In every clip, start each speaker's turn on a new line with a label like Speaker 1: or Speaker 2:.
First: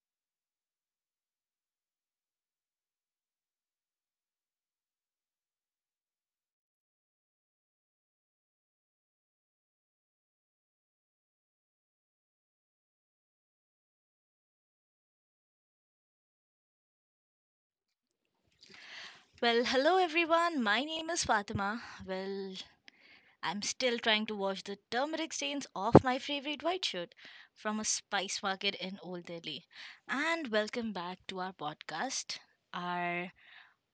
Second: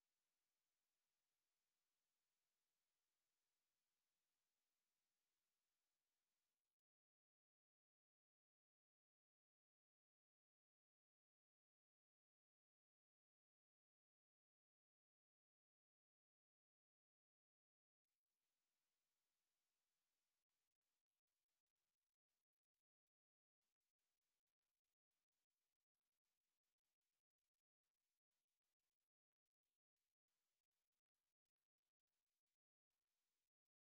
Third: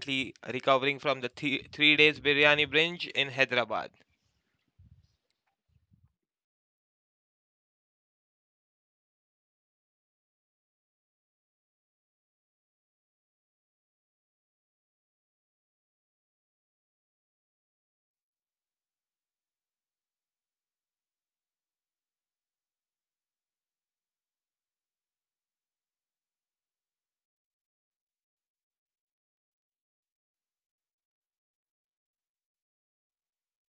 Speaker 1: currently recovering from the three days biryani binge in Hyderabad.
Speaker 2: Well, hello everyone. My name is Fatima. I'm still trying to wash the turmeric stains off my favorite white shirt from a spice market in Old Delhi. And welcome back to our podcast. Our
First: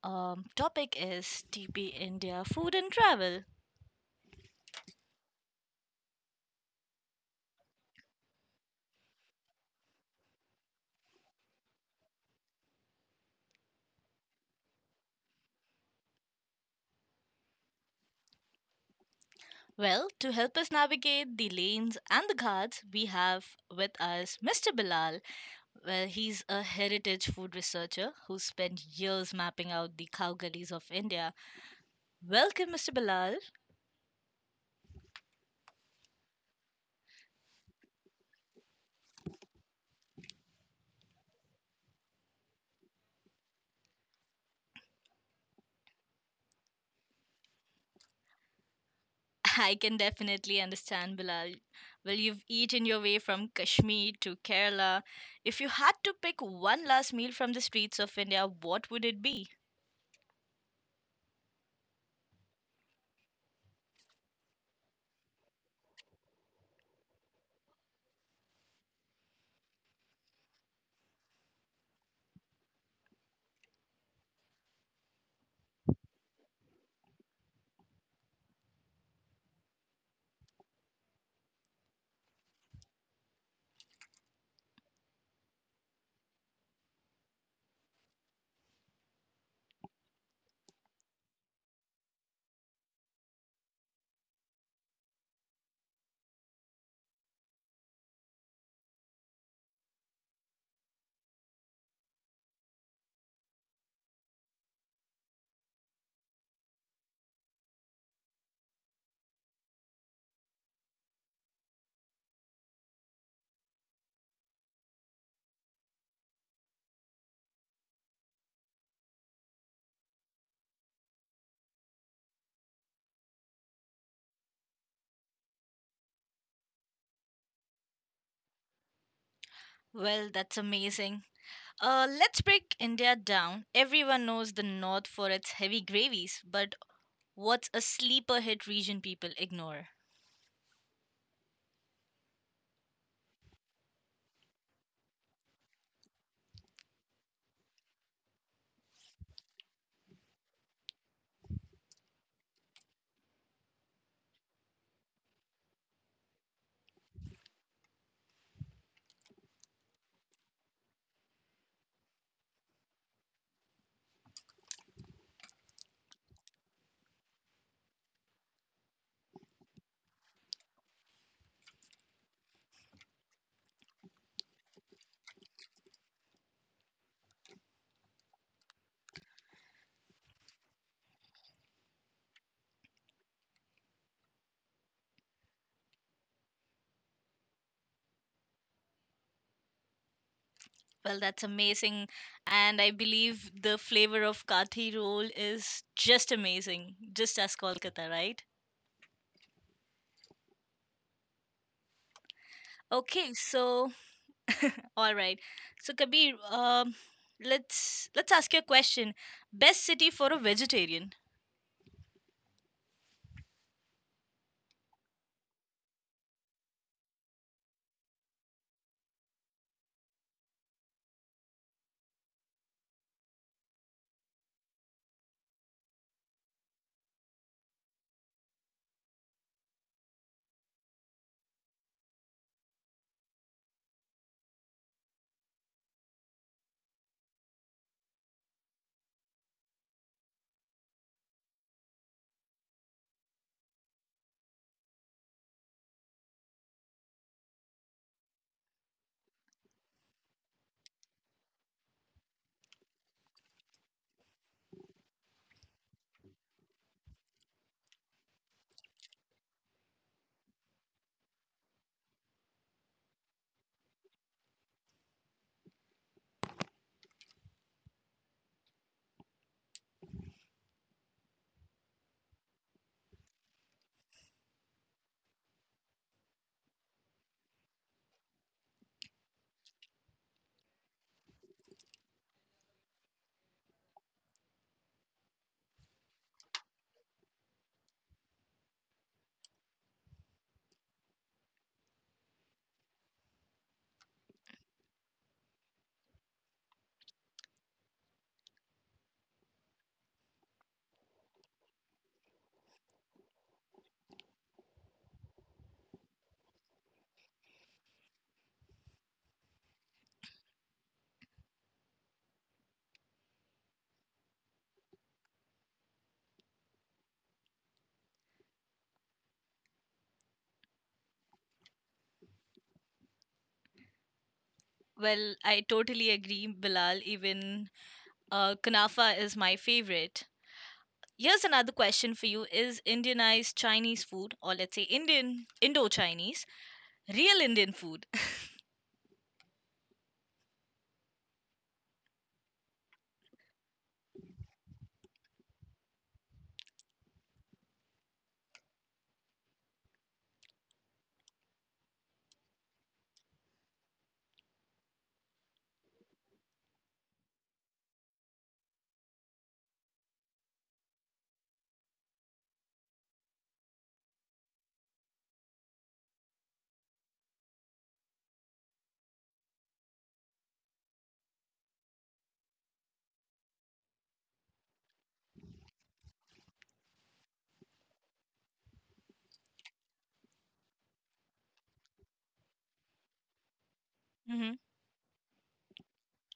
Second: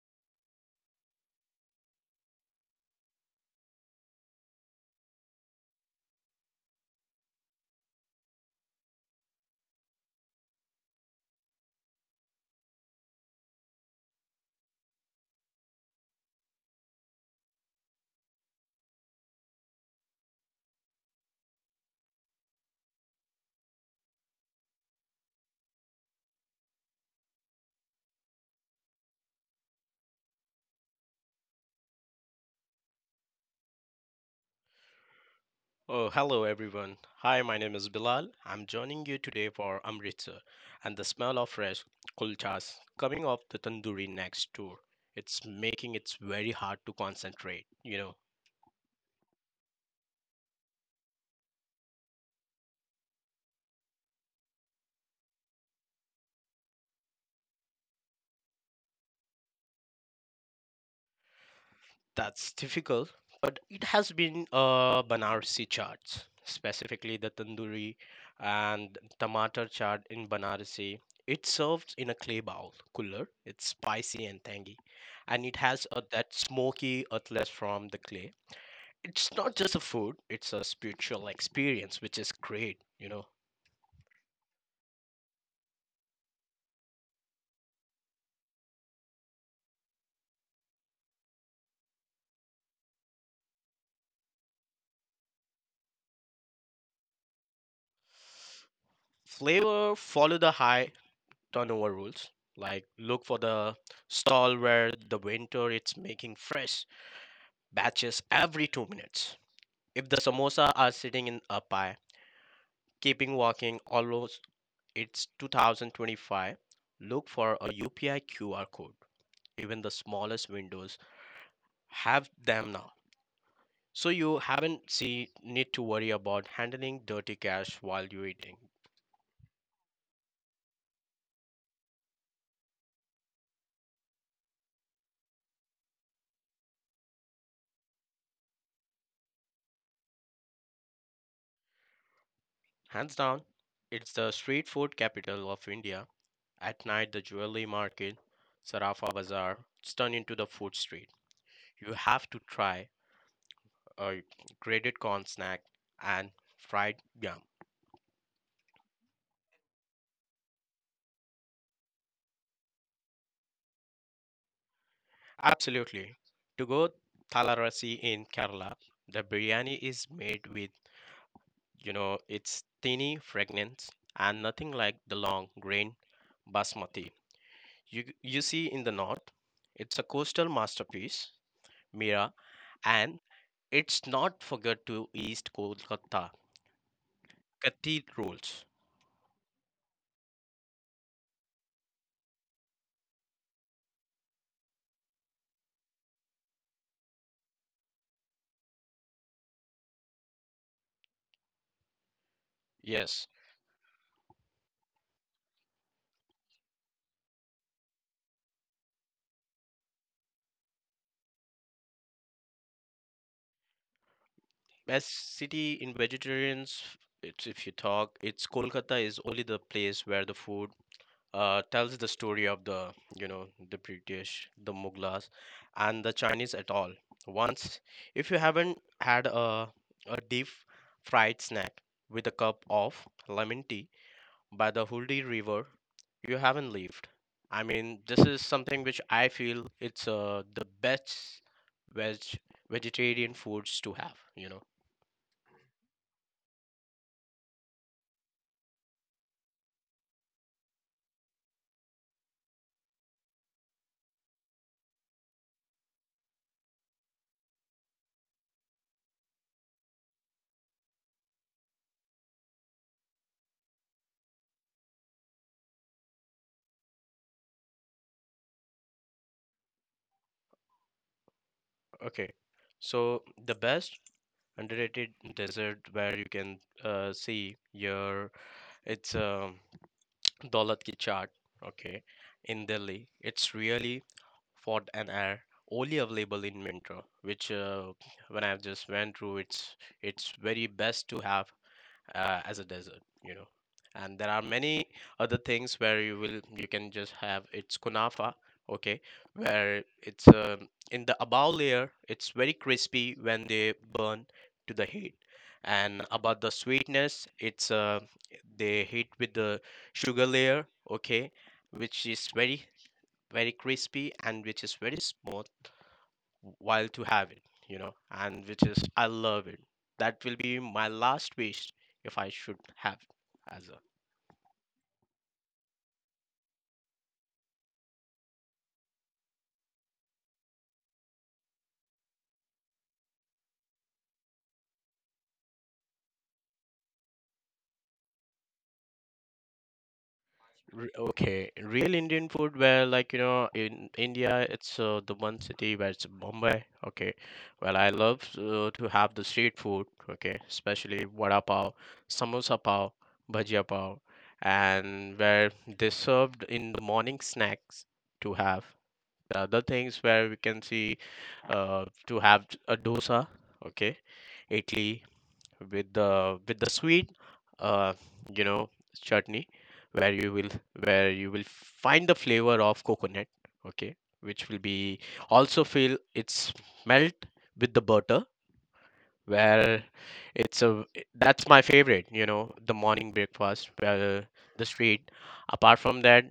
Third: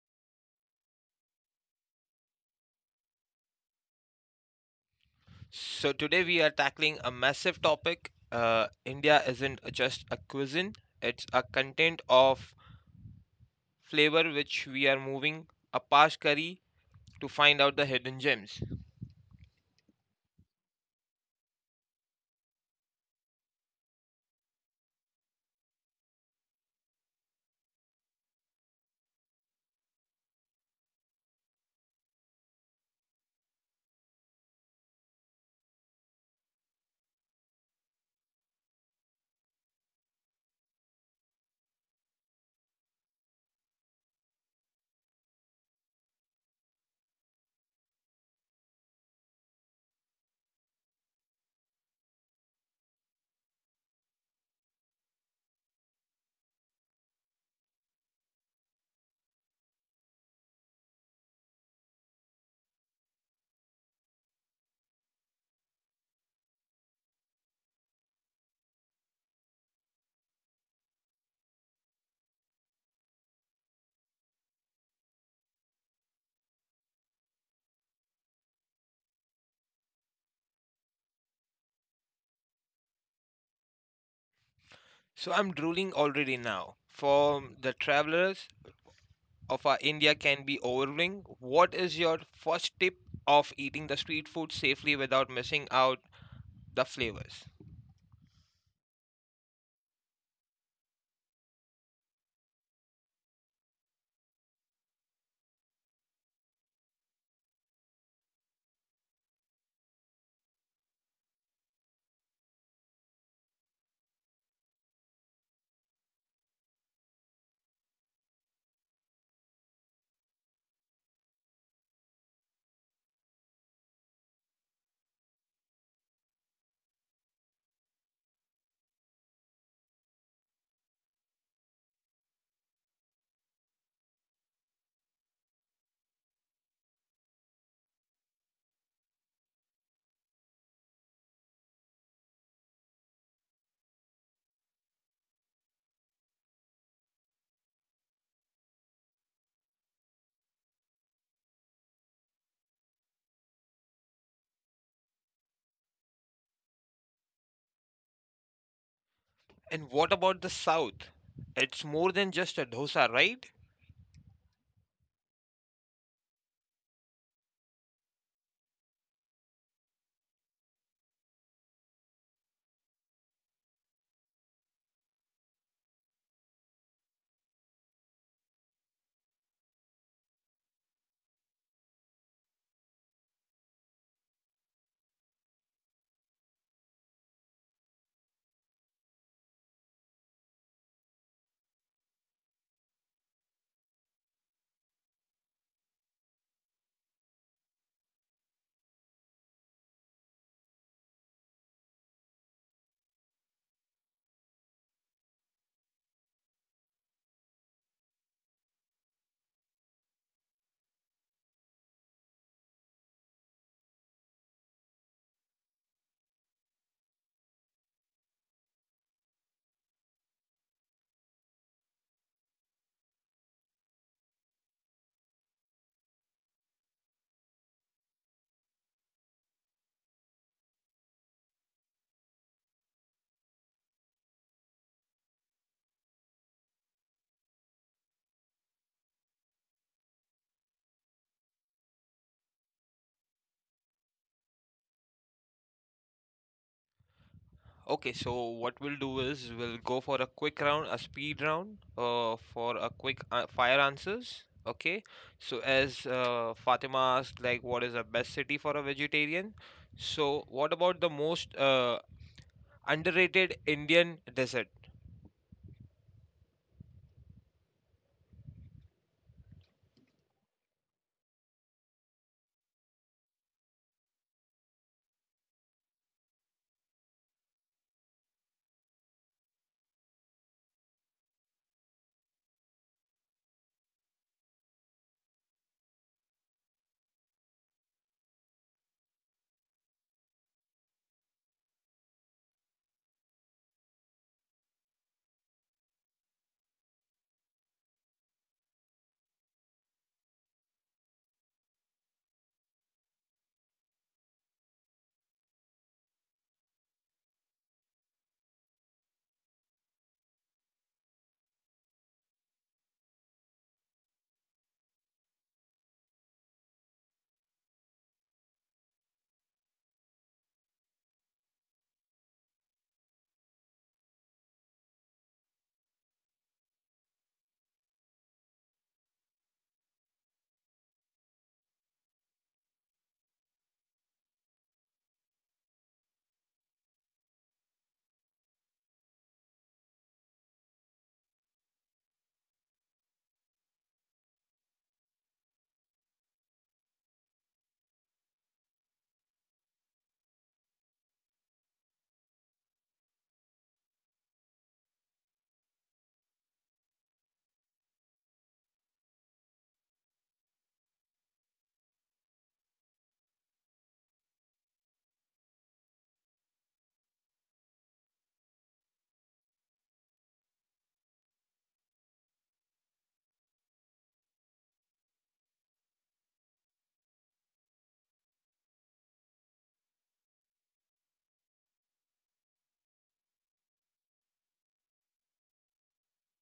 Speaker 2: um, topic is TP India food and travel.
Speaker 1: So today we are tackling a massive topic. India isn't just a cuisine; it's a content of flavor which we are moving a past curry to find out the hidden gems.
Speaker 2: Well, to help us navigate the lanes and the ghats, we have with us Mr. Bilal. Well, he's a heritage food researcher who spent years mapping out the cow gullies of India. Welcome, Mr. Bilal.
Speaker 3: Oh, hello everyone. Hi, my name is Bilal. I'm joining you today for Amritsar and the smell of fresh kulchas coming off the tandoori next door. It's making it very hard to concentrate, you know.
Speaker 2: I can definitely understand, Bilal. Well, you've eaten your way from Kashmir to Kerala. If you had to pick one last meal from the streets of India, what would it be?
Speaker 3: That's difficult, but it has been Banarsi charts, specifically the tandoori and tomato chaat in Banarsi. It serves in a clay bowl cooler. It's spicy and tangy, and it has that smoky earthless from the clay. It's not just a food, it's a spiritual experience, which is great, you know.
Speaker 1: So I'm drooling already now. For the travelers of our India can be overwhelming. What is your first tip of eating the street food safely without missing out the flavors?
Speaker 3: Flavor, follow the high turnover rules. Like look for the stall where the winter it's making fresh batches every 2 minutes. If the samosa are sitting in a pie, keeping walking almost it's 2025, look for a UPI QR code. Even the smallest windows have them now. So you haven't see need to worry about handling dirty cash while you're eating.
Speaker 2: Well, that's amazing. Let's break India down. Everyone knows the North for its heavy gravies, but what's a sleeper hit region people ignore?
Speaker 3: Hands down, it's the street food capital of India. At night, the jewelry market, Sarafa Bazaar, it's into the food street. You have to try a grated corn snack, and fried yam.
Speaker 1: And what about the South? It's more than just a dosa, right?
Speaker 3: Absolutely. To go Thalarasi in Kerala, the biryani is made with, you know, its tiny fragrance and nothing like the long grain basmati. You see in the north, it's a coastal masterpiece, Mira, and it's not forget to East Kolkata. Cathedrals.
Speaker 2: Well, that's amazing. And I believe the flavor of kathi roll is just amazing, just as Kolkata, right?
Speaker 3: Yes.
Speaker 2: Okay, so all right. So Kabir, let's ask you a question. Best city for a vegetarian?
Speaker 3: Best city in vegetarians, it's if you talk, it's Kolkata is only the place where the food tells the story of the, you know, the British, the Mughals and the Chinese at all once. If you haven't had a deep fried snack with a cup of lemon tea by the Huldi River, you haven't lived. I mean, this is something which I feel it's the best veg vegetarian foods to have, you know.
Speaker 1: Okay, so what we'll do is we'll go for a quick round, a speed round, for a quick fire answers. Okay, so as Fatima asked, like, what is the best city for a vegetarian? So, what about the most underrated Indian dessert?
Speaker 3: Okay. So the best underrated dessert where you can see your it's Daulat Ki Chaat, okay, in Delhi. It's really for an air only available in winter, which when I've just went through, it's very best to have as a desert, you know. And there are many other things where you will you can just have it's kunafa, okay, where it's in the above layer, it's very crispy when they burn to the heat. And about the sweetness, it's they hit with the sugar layer, okay, which is very crispy and which is very smooth while to have it, you know, and which is I love it. That will be my last wish if I should have it as a...
Speaker 2: Well, I totally agree, Bilal. Even Kunafa is my favorite. Here's another question for you: Is Indianized Chinese food, or let's say Indian Indo-Chinese, real Indian food?
Speaker 3: Okay, real Indian food where, like, you know, in India it's the one city where it's Bombay. Okay, well I love to have the street food. Okay, especially vada pav, samosa pav, bhajia pav, and where they served in the morning snacks to have. The other things where we can see to have a dosa. Okay, idli, with the sweet uh you know chutney where you will where you will find the flavor of coconut, okay, which will be also feel its melt with the butter. Well, it's a that's my favorite, you know, the morning breakfast. Well,
Speaker 2: Hmm.
Speaker 3: the street. Apart from that,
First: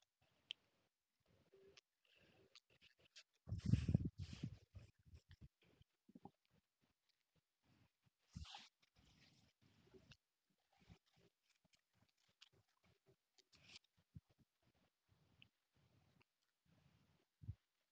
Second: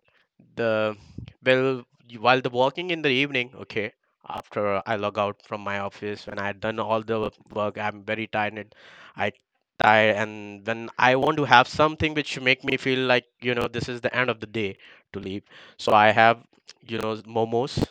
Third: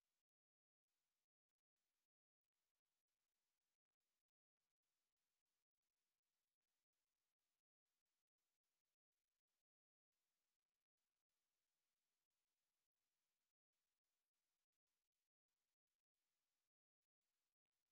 Speaker 3: the, well, while the walking in the evening, okay, after I log out from my office when I done all the work, I'm very tired. And I tired and then I want to have something which make me feel like, you know, this is the end of the day to leave. So I have, you know, momos.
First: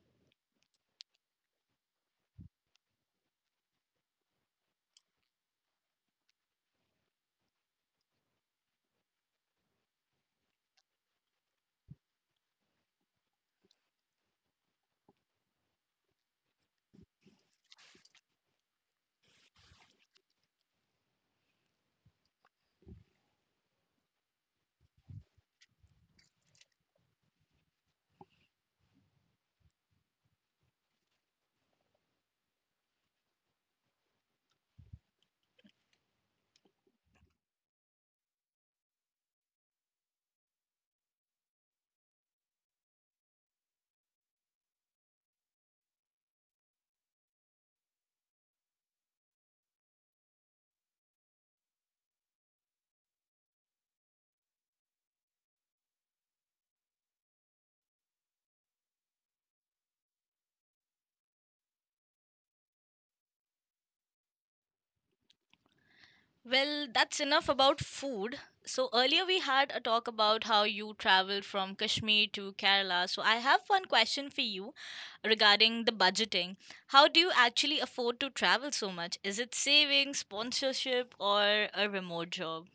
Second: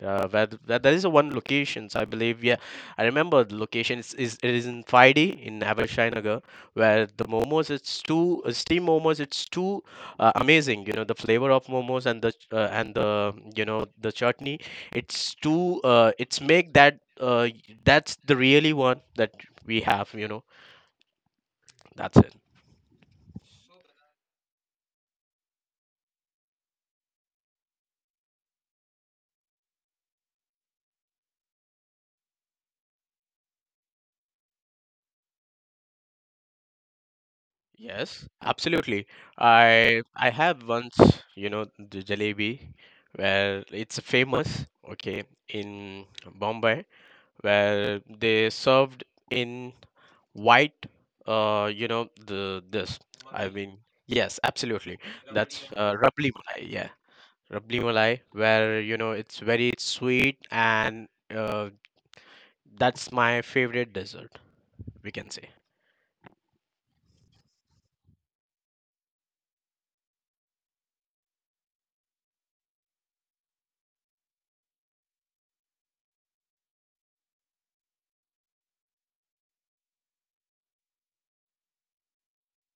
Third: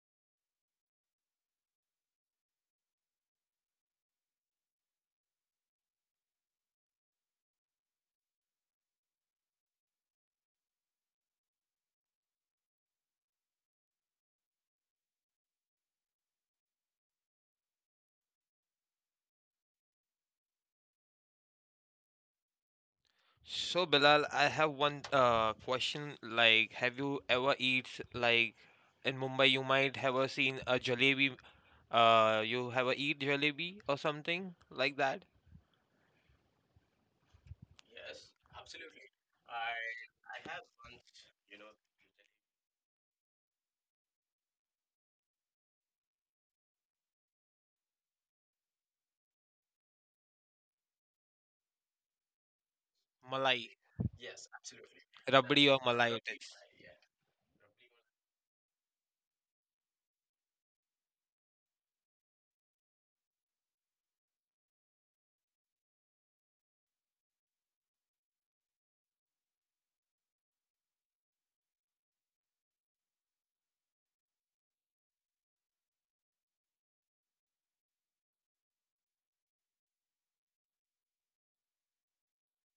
Speaker 3: Where, where there is a one locations I believe, yeah, I remember the location is it is in 5D in Abhishanagar, where the momos it's too steam momos it's too amazing. You know the flavor of momos and the and the, you know, the chutney. It's too it's make that that's the really one that we have. You know, that's it.
Speaker 1: So Bilal, I have one question. Like, have you ever eat like in Mumbai? You might have a seen a jalebi. You have a eat jalebi or something like that.
Speaker 3: Yes, absolutely. I have once, you know, the jalebi, where it's famous, okay, in Bombay, where they served in white, you know, the this. I
Speaker 1: Malai,
Speaker 3: mean, yes, absolutely.
Speaker 1: rabdi
Speaker 3: That's
Speaker 1: or malai it
Speaker 3: rabli
Speaker 1: is.
Speaker 3: malai, yeah, rabli malai, where you know it's very sweet and uh, that's my favorite dessert, we can say.
Speaker 2: Well, that's enough about food. So earlier we had a talk about how you traveled from Kashmir to Kerala. So I have one question for you regarding the budgeting. How do you actually afford to travel so much? Is it savings, sponsorship, or a remote job?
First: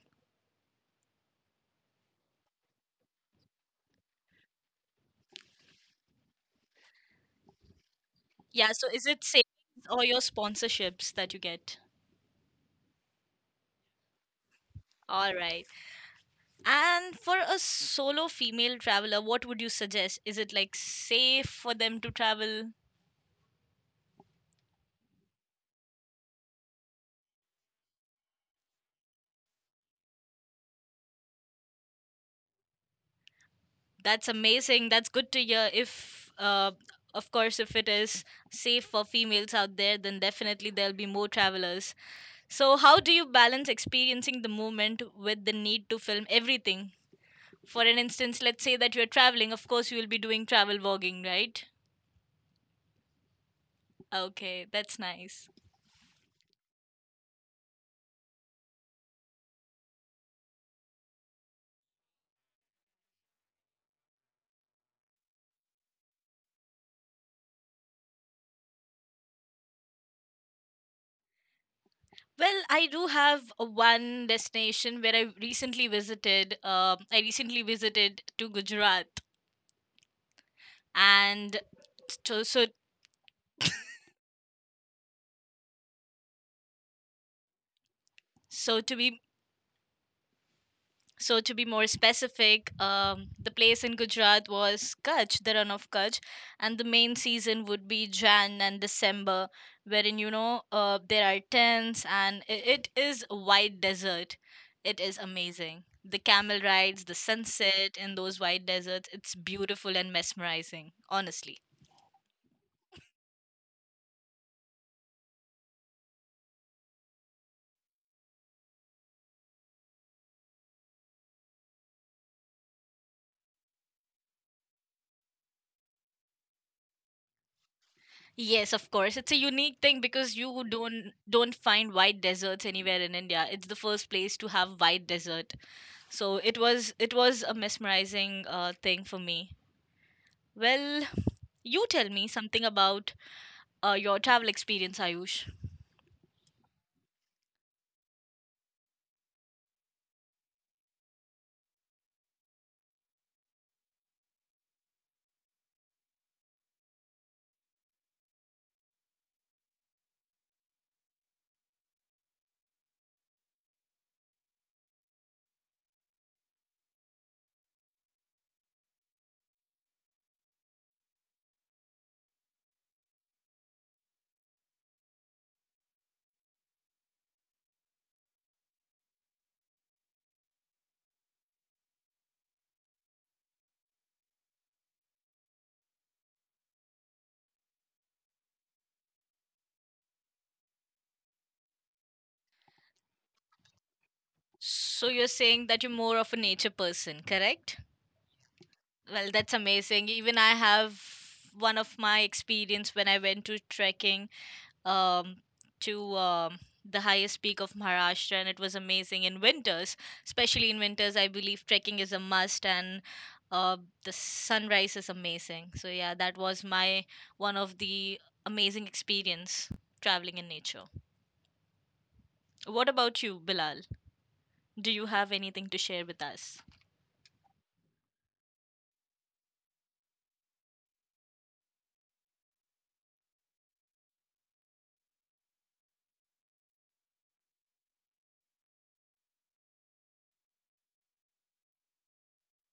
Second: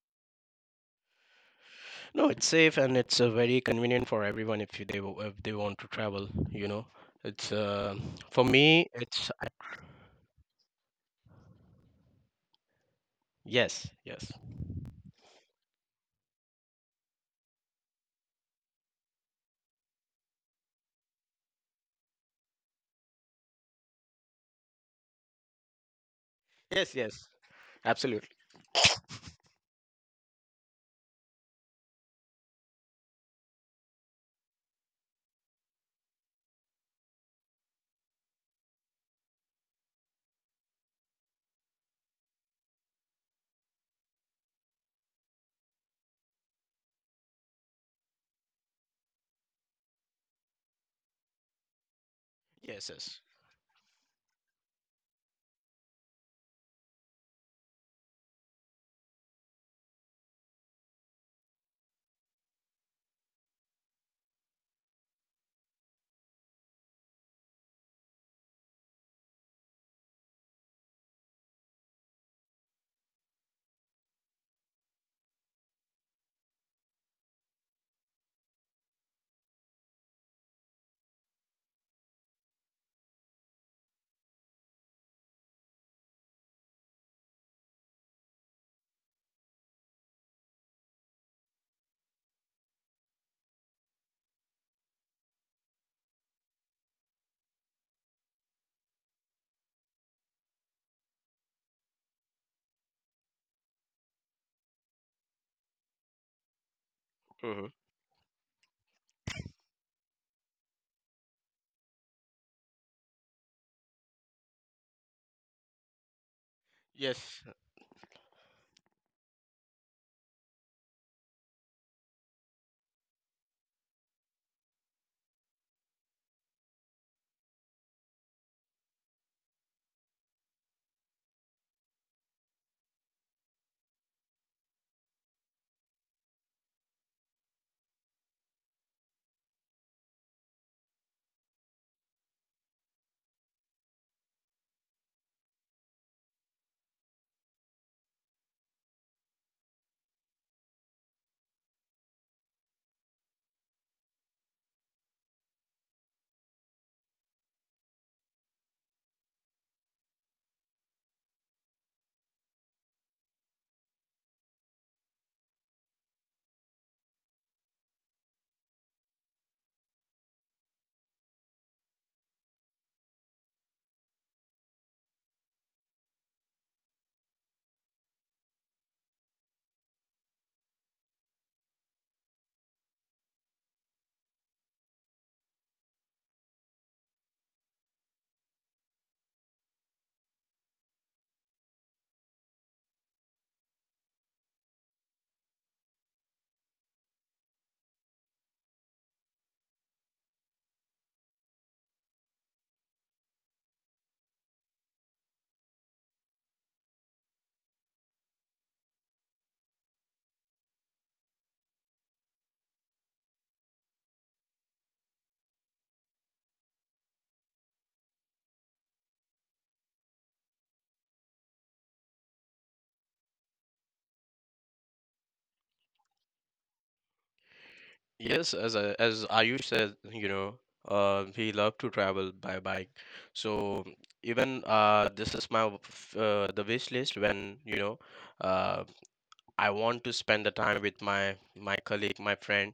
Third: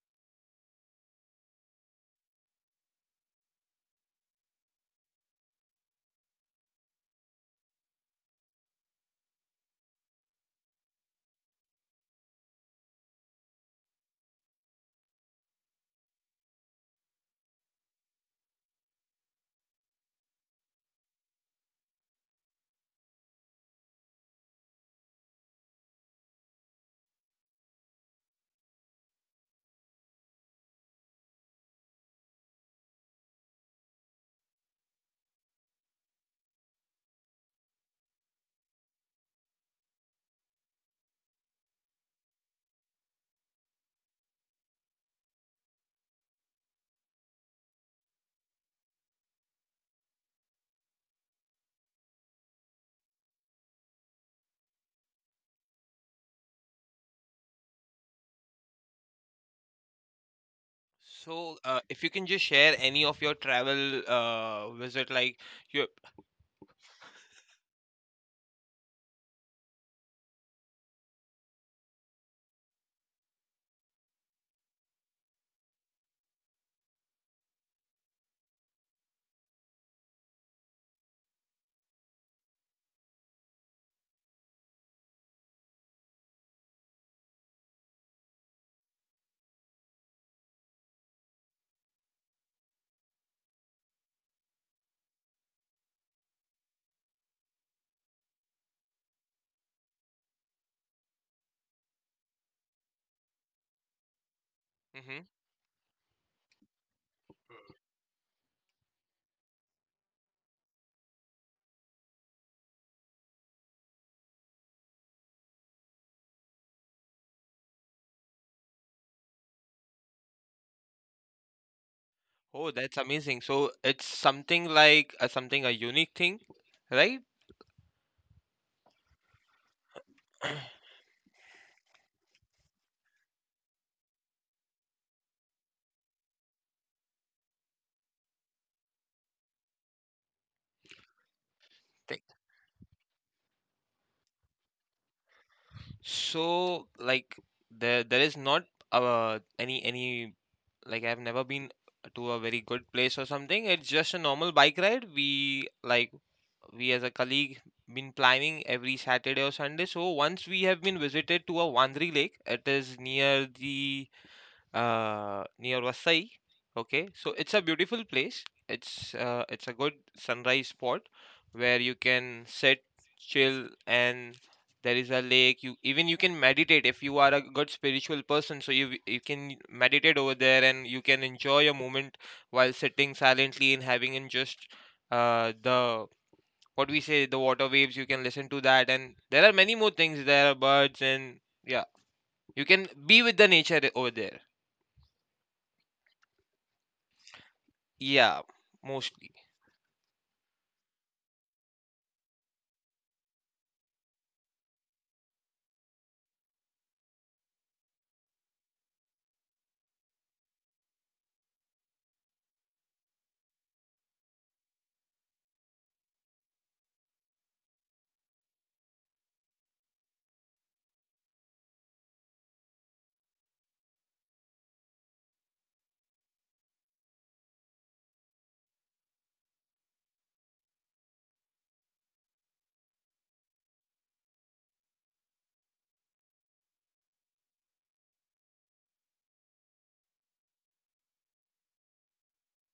Speaker 3: No, it's safe and it's very convenient for everyone if if they want to travel. You know, it's for
Speaker 2: Yeah, so
Speaker 3: me.
Speaker 2: is it
Speaker 3: It's
Speaker 2: savings
Speaker 3: I-
Speaker 2: or your sponsorships that you get?
Speaker 3: yes, yes.
Speaker 2: All right. And for a solo female traveler, what would you suggest? Is it like safe for them to travel?
Speaker 3: Yes, yes, absolutely.
Speaker 2: That's amazing. That's good to hear. If, of course, if it is safe for females out there, then definitely there'll be more travelers. So, how do you balance experiencing the moment with the need to film everything? For an instance, let's say that you're traveling, of course, you will be doing travel vlogging, right?
Speaker 3: Yes, yes.
Speaker 2: Okay, that's nice.
Speaker 1: So, if you can just share any of your travel visit, like your.
Speaker 2: Well, I do have a one destination where I recently visited. I recently visited to Gujarat, and so so so to be So, to be more specific, the place in Gujarat was Kutch, the run of Kutch, and the main season would be Jan and December, wherein you know there are tents and I it is a white desert. It is
Speaker 1: Hmm.
Speaker 2: amazing. The camel rides, the
Speaker 3: Hmm.
Speaker 2: sunset in those white deserts, it's beautiful and mesmerizing, honestly.
Speaker 3: Yes.
Speaker 1: Oh, that's amazing. So it's something like something a unique thing, right?
Speaker 2: Yes, of course. It's a unique thing because you don't find white deserts anywhere in India. It's the first place to have white desert. So it was a mesmerizing thing for me. Well, you tell me something about your travel experience, Ayush.
Speaker 1: So like there is not any like I've never been to a very good place or something. It's just a normal bike ride. We like we as a colleague been planning every Saturday or Sunday. So once we have been visited to a Wandri lake. It is near the near Vasai. Okay, so it's a beautiful place. It's a good sunrise spot where you can sit, chill, and there is a lake. You even you can meditate if you are a good spiritual person. So you can meditate over there and you can enjoy a moment while sitting silently and having in just the what we say the water waves. You can listen to that, and there are many more things. There are birds and yeah, you can be with the nature over there.
Speaker 2: So you're saying that you're more of a nature person, correct?
Speaker 1: Yeah, mostly.
Speaker 2: Well, that's amazing. Even I have one of my experience when I went to trekking um, to the highest peak of Maharashtra, and it was amazing in winters. Especially in winters, I believe trekking is a must, and uh, the sunrise is amazing. So yeah, that was my one of the amazing experience traveling in nature. What about you, Bilal? Do you have anything to share with us?
Speaker 3: Yes, as Ayush said, you know, he loved to travel by bike. So even this is my the wish list when, you know, uh, I want to spend the time with my colleague, my friend,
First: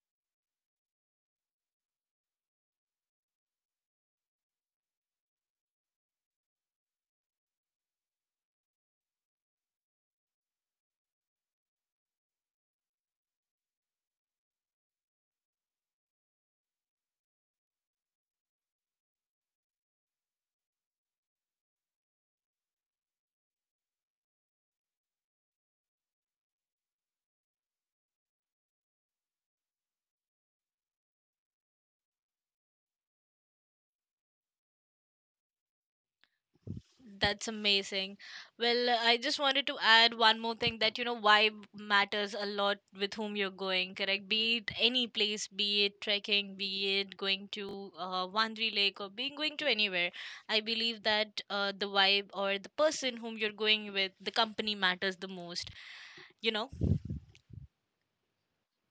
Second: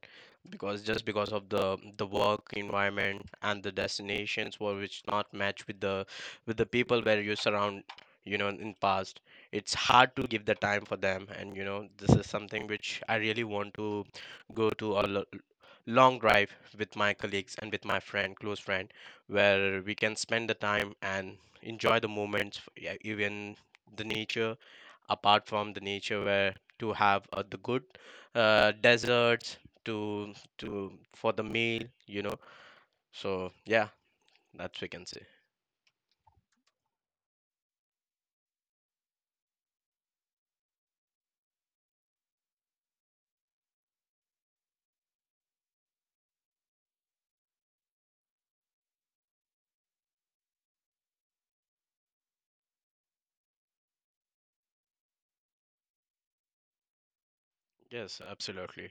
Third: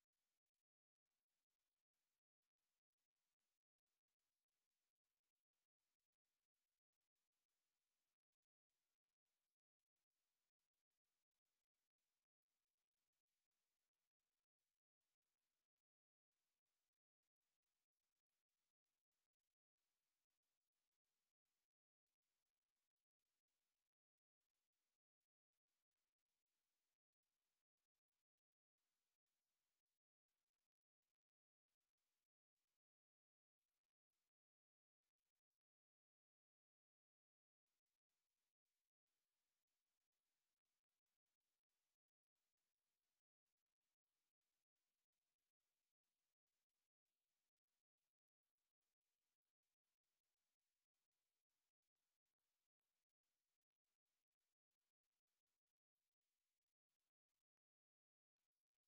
Speaker 3: because just because of the work environment and the destinations were which not match with the people where you surround, you know, in past. It's hard to give the time for them, and you know, this is something which I really want to go to a long drive with my colleagues and with my friend, close friend, where we can spend the time and enjoy the moments, yeah, even the nature apart from the nature where to have the good desserts to to for the meal, you know. So yeah, that's we can say.
Speaker 2: That's amazing. Well, I just wanted to add one more thing that you know vibe matters a lot with whom you're going, correct? Be it any place, be it trekking, be it going to Wandri Lake or being going to anywhere. I believe that the vibe or the person whom you're going with, the company matters the most. You know?
Speaker 3: Yes, absolutely.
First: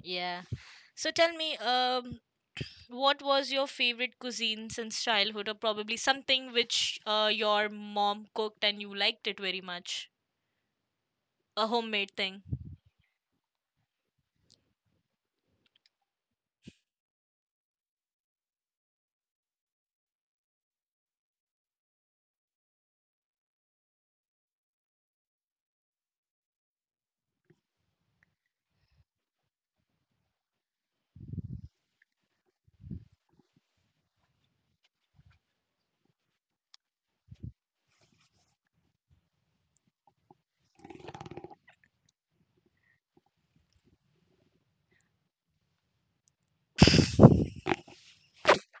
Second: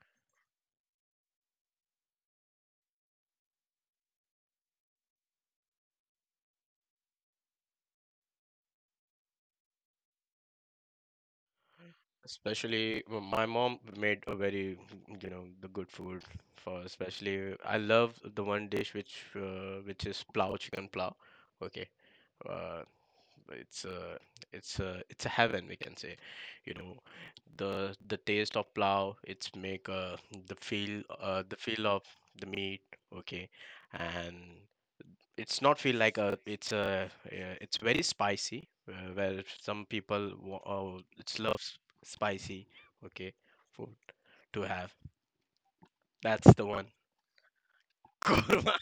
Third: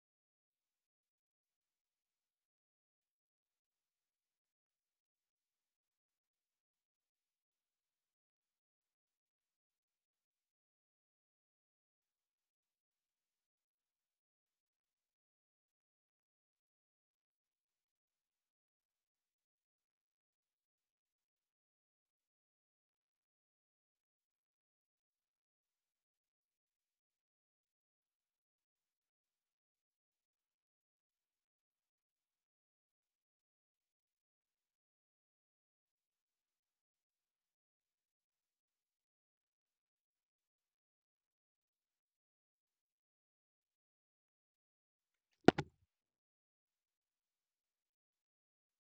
Speaker 2: Yeah. So tell me, what was your favorite cuisine since childhood, or probably something which your mom cooked and you liked it very much? A homemade thing.
Speaker 3: Especially my mom made a very, you know, the good food for. Especially I love the one dish which is plow, chicken plow, okay, uh, it's a it's a heaven we can say, you know, the taste of plow it's make the feel of the meat, okay, and it's not feel like a it's very spicy where some people oh, it's loves spicy, okay, food to have. That's the one. Korma,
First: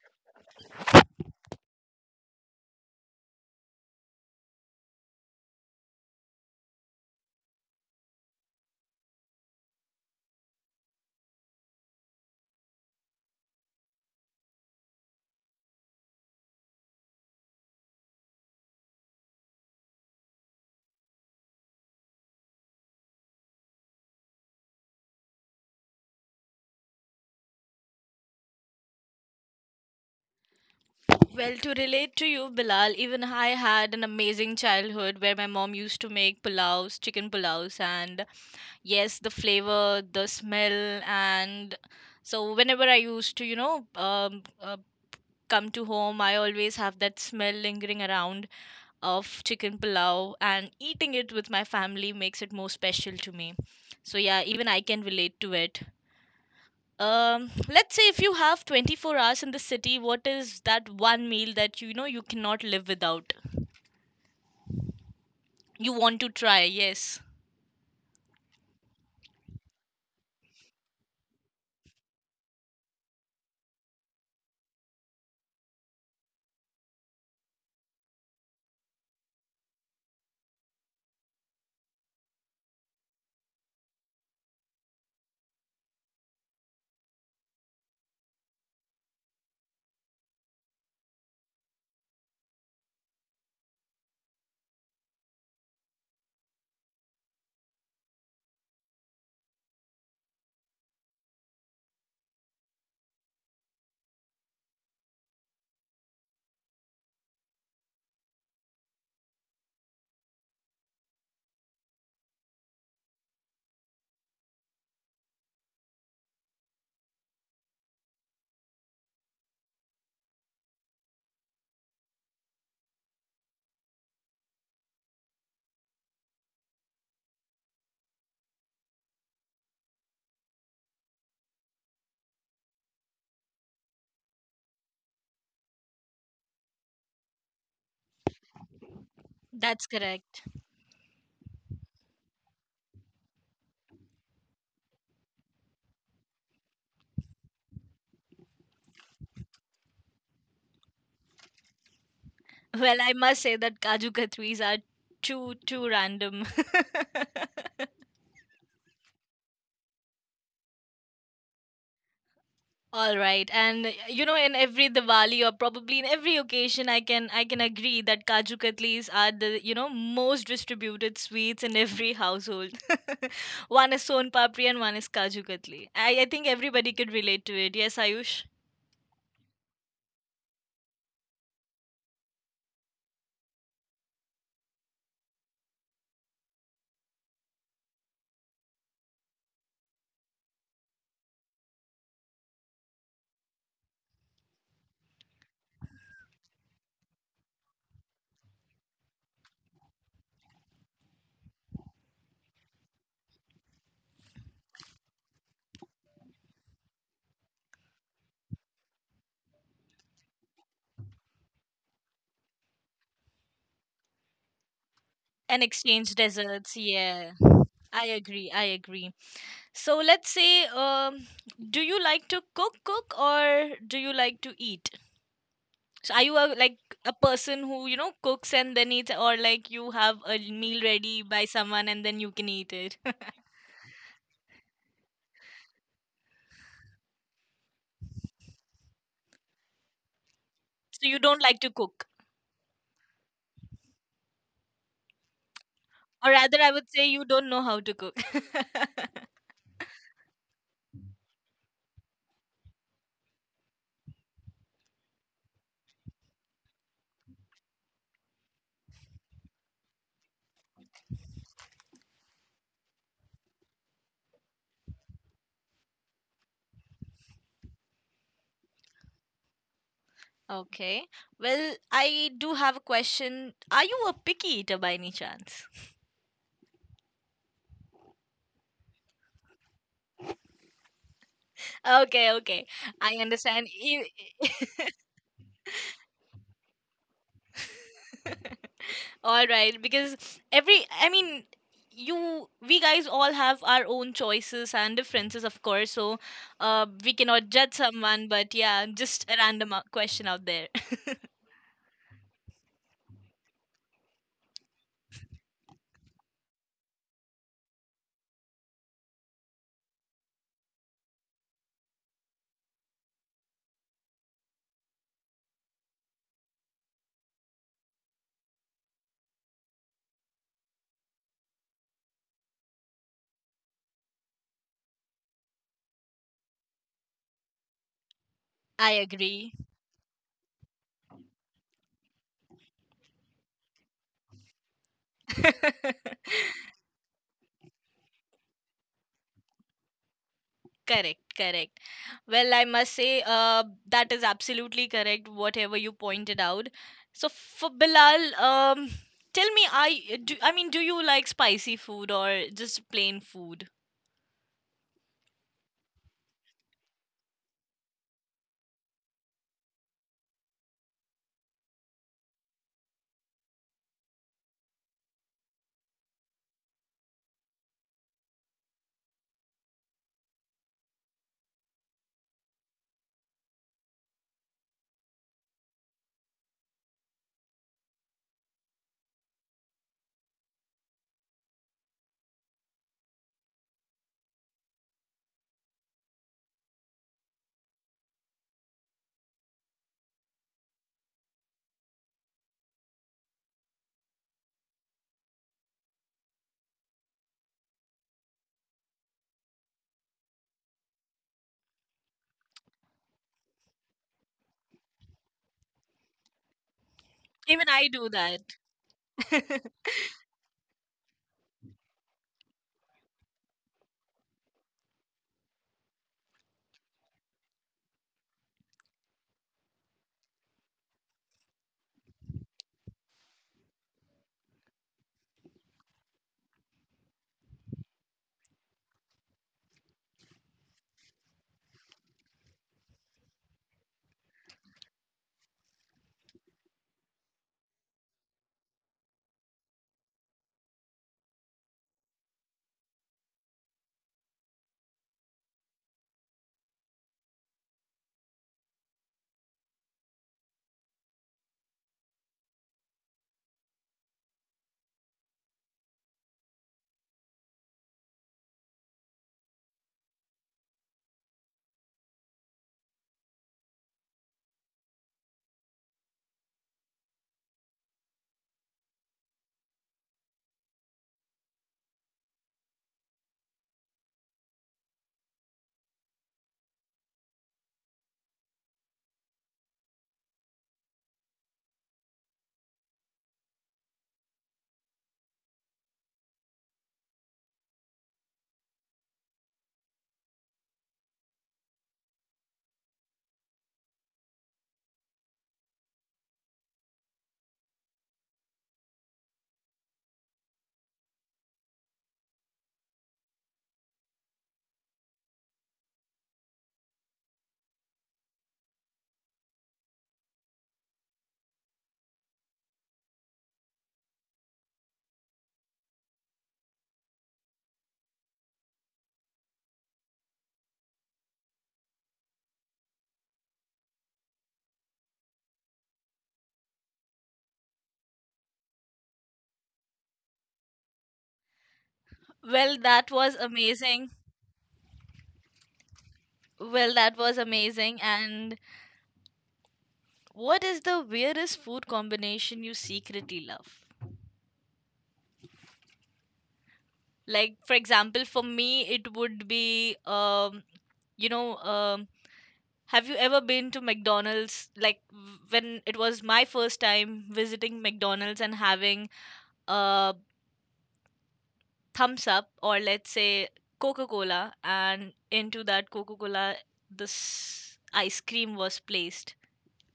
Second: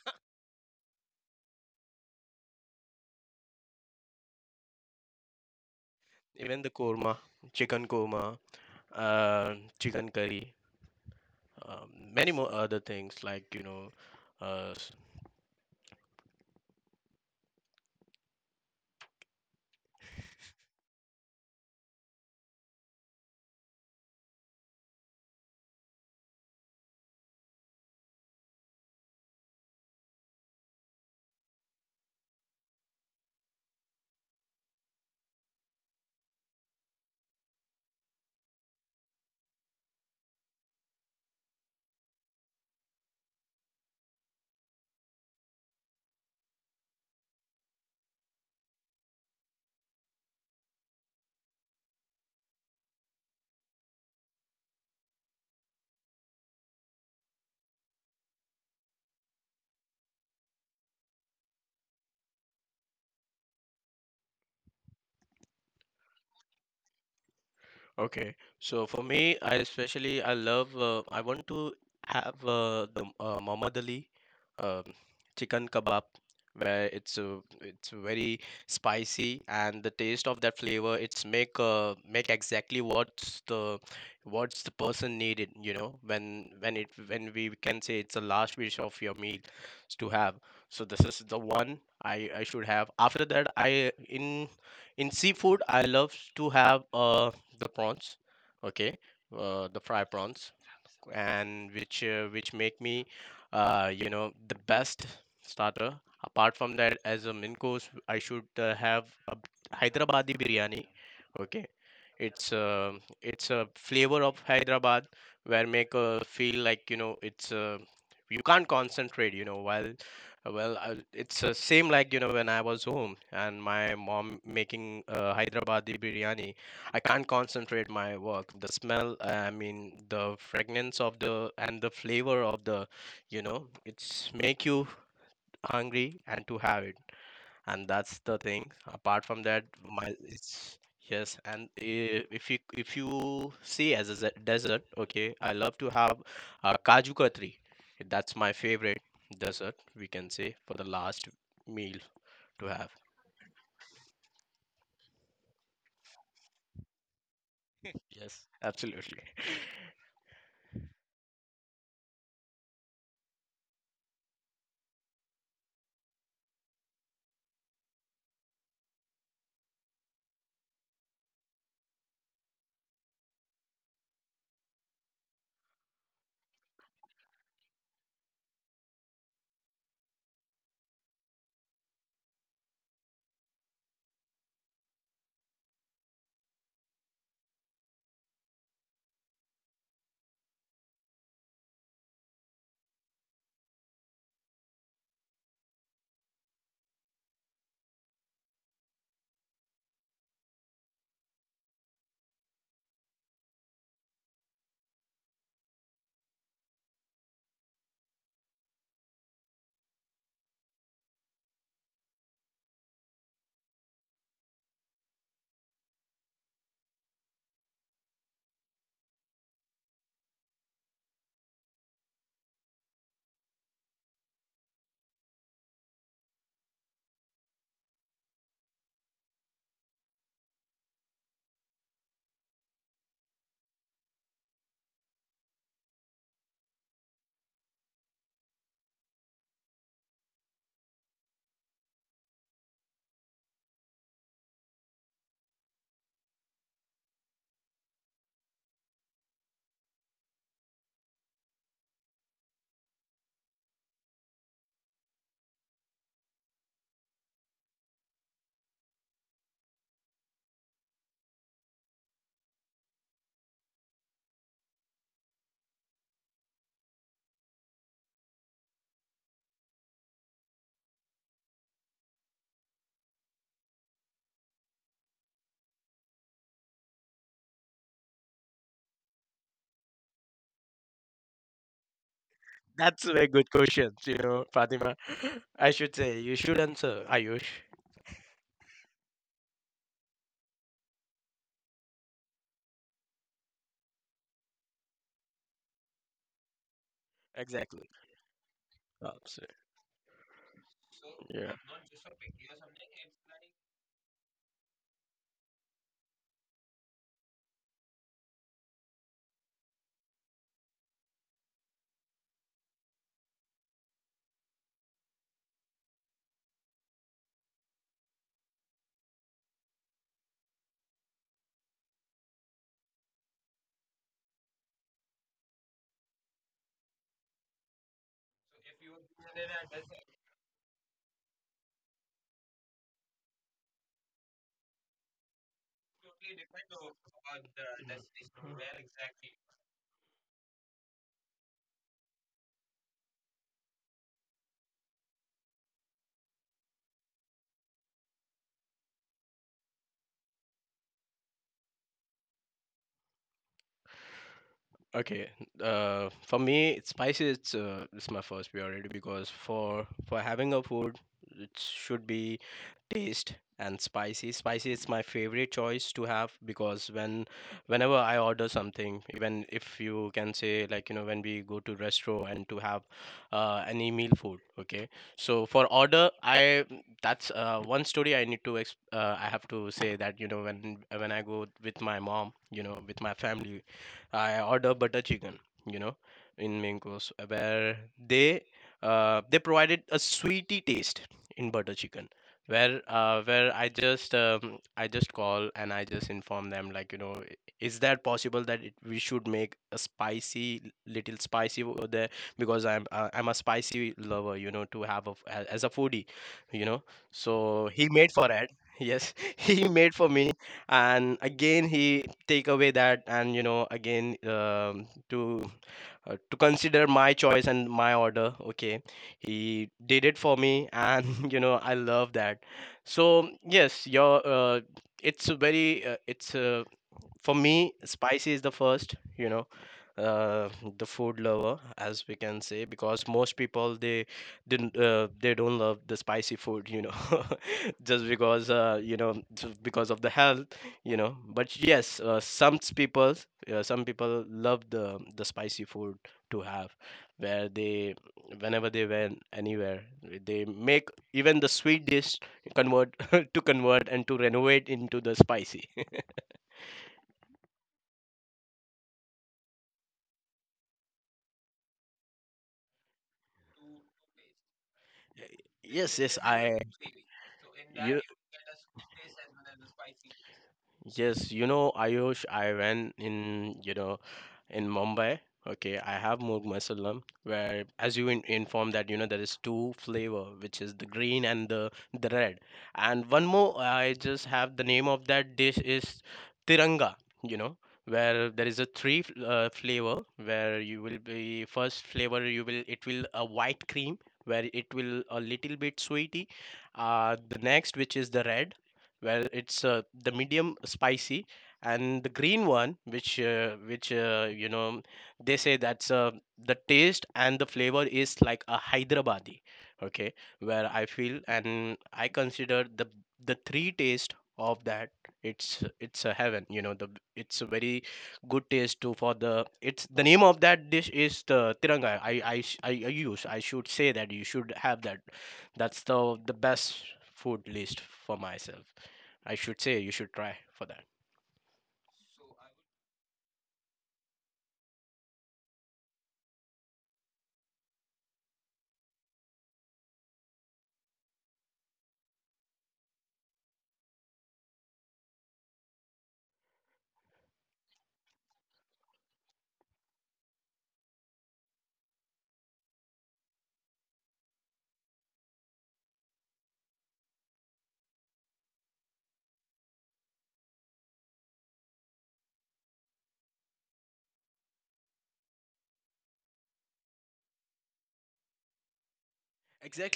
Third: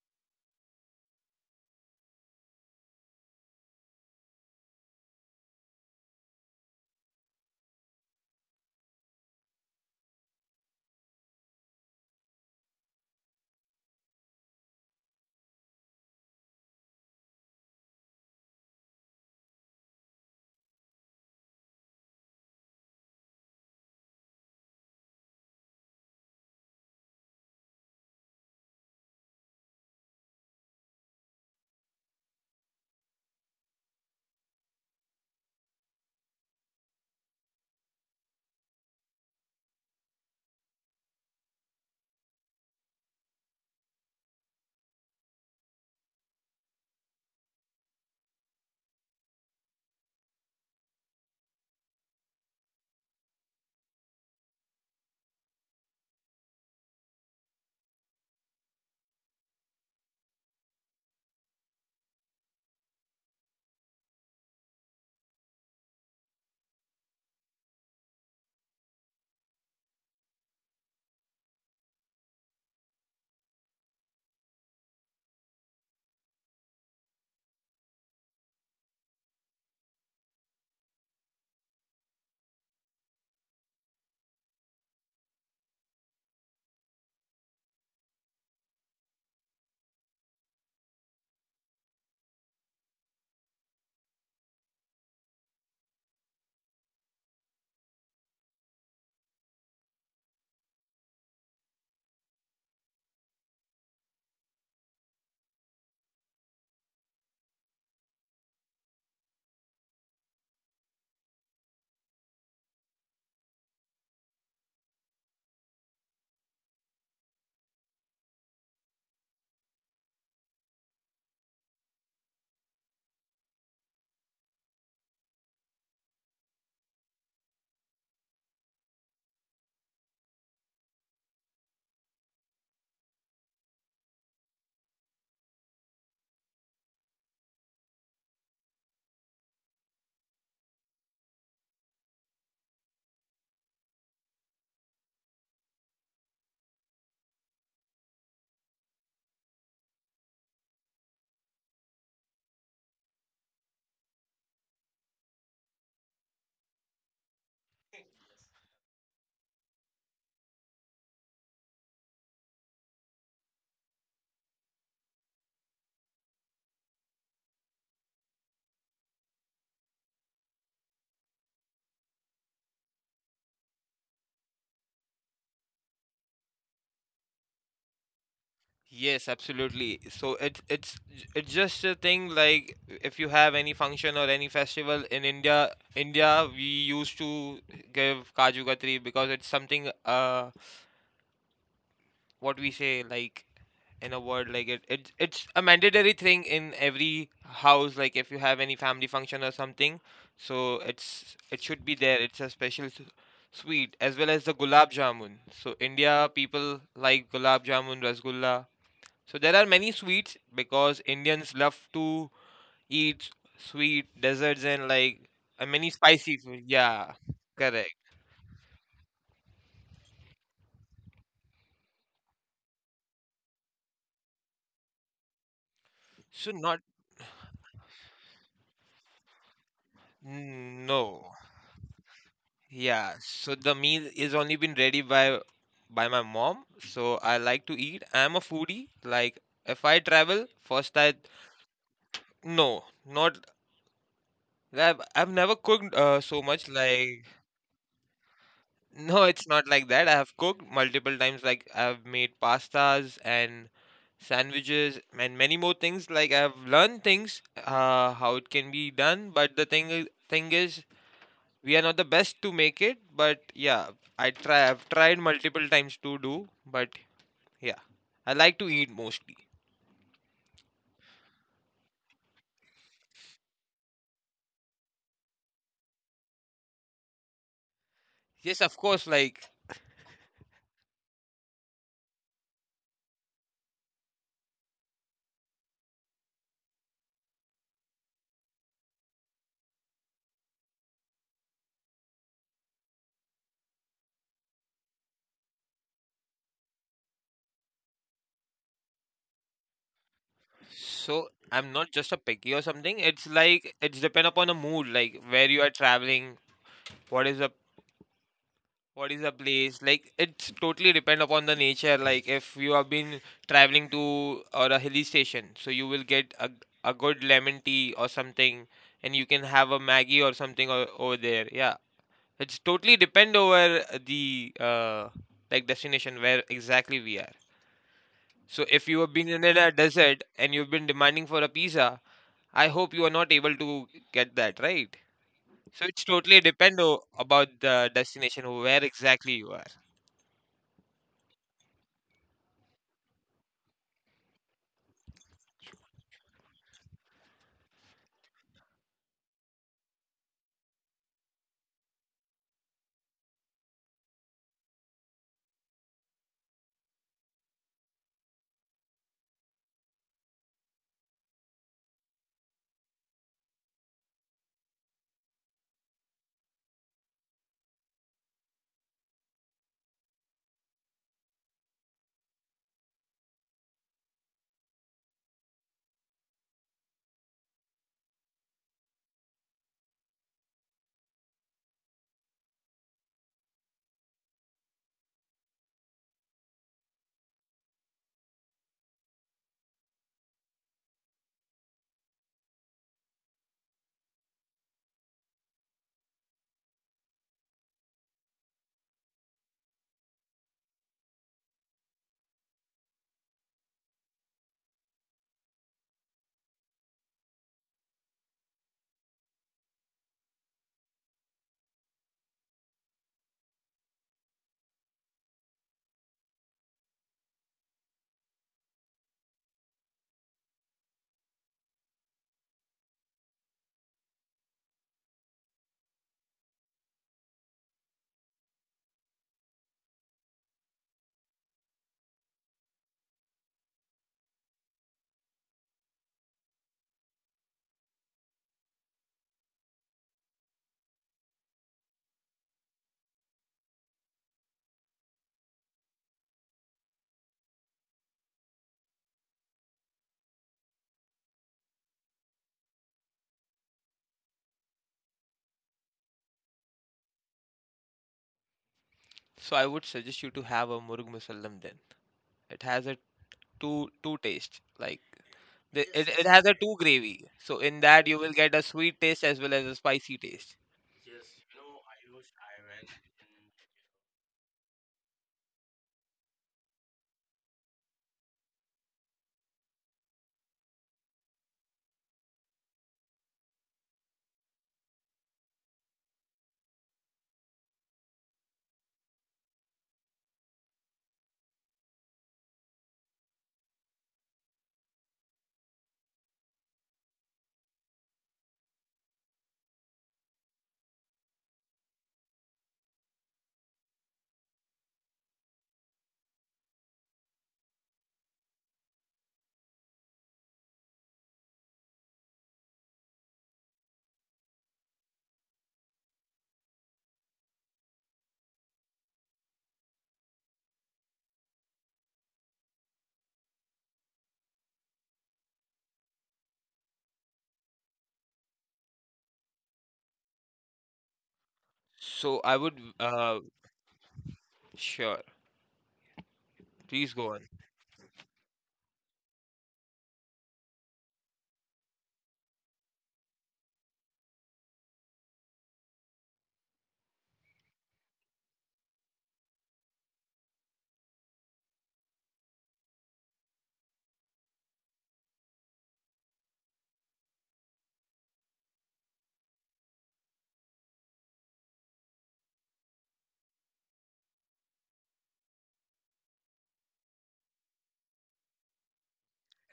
Speaker 3: even the korma, chicken korma, chicken curry, um, many more other things, like, you know, uh, s-
Speaker 2: Well, to relate to you, Bilal, even I had an amazing childhood where my mom used to make pulaus, chicken pulaus, and yes, the flavor, the smell, and so whenever I used to, you know, come to home, I always have that smell lingering around of chicken pulao, and eating it with my family makes it more special to me. So yeah, even I can relate to it. Let's say if you have 24 hours in the city, what is that one meal that you know you cannot live without? You want to try, yes.
Speaker 3: Okay, so for me, I especially I love I want to have the Muhammad Ali um, chicken kebab where it's very spicy and the taste of that flavor it's make make exactly what's the person needed, you know, when it when we can say it's the last wish of your meal to have. So this is the one I should have. After that, I in seafood I love to have the prawns, okay, the fry prawns, and which make me you know the best starter. Apart from that, as a main course, I should have a hyderabadi biryani, okay, it's uh, it's a flavor of Hyderabad where make feel like, you know, it's you can't concentrate, you know, while, well, it's same like, you know, when I was home and my mom making hyderabadi biryani. I can't concentrate my work. The smell, I mean, the fragrance of the and the flavor of the, you know, it's make you hungry and to have it, and that's the thing. Apart from that,
Speaker 2: That's
Speaker 3: my
Speaker 2: correct.
Speaker 3: it's yes, and if you see as a dessert, okay, I love to have kaju katri. That's my favorite dessert. We can say for the last meal to have.
Speaker 2: Well, I must say that Kaju Katris are too random.
Speaker 3: Yes, absolutely.
Speaker 2: All right, and you know, in every Diwali or probably in every occasion, I can agree that kaju katlis are the you know most distributed sweets in every household. One is son papri and one is kaju katli. I think everybody could relate to it. Yes, Ayush.
Speaker 1: Yes, absolutely. So it's it's just a thing like if you have any function or any festival in India, India we used to give Kaju Katri because it's something what we say like in a word like it, it's a mandatory thing in every house like if you have any family function or something, so it's it should be there. It's a special sweet as well as the gulab jamun. So India people like gulab jamun rasgulla. So there are many sweets because Indians love to eat sweet desserts and like
Speaker 2: And
Speaker 1: many
Speaker 2: exchange
Speaker 1: spicy
Speaker 2: desserts.
Speaker 1: food. Yeah,
Speaker 2: Yeah, I
Speaker 1: correct.
Speaker 2: agree. I agree. So let's say, do you like to cook, or do you like to eat? So are you a,
Speaker 1: So
Speaker 2: like
Speaker 1: not
Speaker 2: a person who you know cooks and then eats, or like you have a meal ready by
Speaker 1: no.
Speaker 2: someone and then you can eat it?
Speaker 1: Yeah. So the meal is only been ready by my mom. So I like to eat. I'm a foodie. Like if I travel,
Speaker 2: So
Speaker 1: first
Speaker 2: you
Speaker 1: I
Speaker 2: don't like to cook,
Speaker 1: no, not I've never cooked
Speaker 2: or
Speaker 1: so
Speaker 2: rather, I
Speaker 1: much
Speaker 2: would say you
Speaker 1: like
Speaker 2: don't know how to cook.
Speaker 1: no, it's not like that. I have cooked multiple times. Like I've made pastas and sandwiches and many more things. Like I've learned things how it can be done. But the thing is, we are not the best to make it. But yeah, I try. I've tried multiple times to do. But yeah, I like to eat mostly.
Speaker 2: Okay. Well, I do have a question. Are you a picky eater by any chance?
Speaker 1: Yes, of course. Like
Speaker 2: Okay, okay.
Speaker 3: That's a
Speaker 2: I
Speaker 3: very good
Speaker 2: understand.
Speaker 3: question,
Speaker 2: E-
Speaker 3: you know, Fatima. I should say you should answer Ayush.
Speaker 2: All right, because every, I mean, you, we guys all have our own choices and differences, of course. So, we cannot judge
Speaker 3: Exactly.
Speaker 2: someone, but yeah, just a
Speaker 3: So,
Speaker 2: random question out there.
Speaker 1: so,
Speaker 3: yeah.
Speaker 1: I'm not just a picky or something. It's like it's depend upon the mood. Like where you are traveling, what is the what is the place like it's totally depend upon the nature like if you have been traveling to or a hilly station, so you will get a good lemon tea or something and you can have a maggie or something over there. Yeah, it's totally depend over the like destination where exactly we are. So
Speaker 2: I
Speaker 1: if you have been
Speaker 2: agree.
Speaker 1: in a desert and you've been demanding for a pizza, I hope you are not able to get that, right? So it's
Speaker 2: Correct,
Speaker 1: totally depend about the destination where exactly you are.
Speaker 2: correct. Well, I must say, that is absolutely correct. Whatever you pointed out. So for Bilal, tell me, I do. I mean, do you like spicy food or just plain food?
Speaker 3: Okay, for me, it's spicy. It's my first priority because for having a food, it should be taste and spicy. Spicy is my favorite choice to have because when whenever I order something, even if you can say, like, you know, when we go to restaurant and to have any meal food, okay. So for order, I that's one story I need to I have to say that, you know, when I go with my mom, you know, with my family. I order butter chicken, you know, in main course where they they provided a sweety taste in butter chicken where I just call and I just inform them like is that possible that we should make a spicy, little spicy over there, because I'm a spicy lover, to have, as a foodie, you know so
Speaker 2: Even
Speaker 3: he
Speaker 2: I do
Speaker 3: made for
Speaker 2: that.
Speaker 3: it." Yes, he made for me. And again he take away that, and again, to consider my choice and my order, okay, he did it for me, and I love that. So yes, your it's a very it's for me, spicy is the first, uh, the food lover, as we can say, because most people, they don't love the spicy food, just because just because of the health, but yes, some people, some people love the spicy food to have, where they, whenever they went anywhere, they make even the sweet dish convert, to convert and to renovate into the spicy.
Speaker 1: So I would suggest you to have a murug musallam then. It has a two taste. Like
Speaker 3: Yeah.
Speaker 1: the,
Speaker 3: Yes,
Speaker 1: it
Speaker 3: yes,
Speaker 1: yes, it has
Speaker 3: I.
Speaker 1: a two gravy. So in
Speaker 3: You.
Speaker 1: that you will get a sweet taste as well as a spicy taste.
Speaker 3: Yes, you know, Ayush, I went in, you know, in Mumbai. Okay, I have Moog Masalam, where as you in informed that you know there is two flavor, which is the green and the red, and one more. I just have the name of that dish is Tiranga. You know, where there is a three flavor, where you will be first flavor, you will, it will a white cream, where it will a little bit sweety. The next, which is the red, well, it's the medium spicy. And the green one, which you know, they say that's the taste and the flavor is like a Hyderabadi. Okay, where I feel and I consider the three taste of that, it's a heaven, you know. The, it's a very good taste too. For the, it's the name of that dish is the tiranga. I use, I should say that you should have that. That's the best food list for myself. I should say you should try for that.
Speaker 1: So I
Speaker 2: Well,
Speaker 1: would
Speaker 2: that was amazing.
Speaker 1: sure.
Speaker 2: Well, that
Speaker 1: Please
Speaker 2: was
Speaker 1: go on.
Speaker 2: amazing. And what is the weirdest food combination you secretly love? Like, for example, for me, it would be, you know, have you ever been to McDonald's? Like, w- when it was my first time visiting McDonald's and having a thumbs up or let's say Coca Cola, and into that Coca Cola, this ice cream was placed.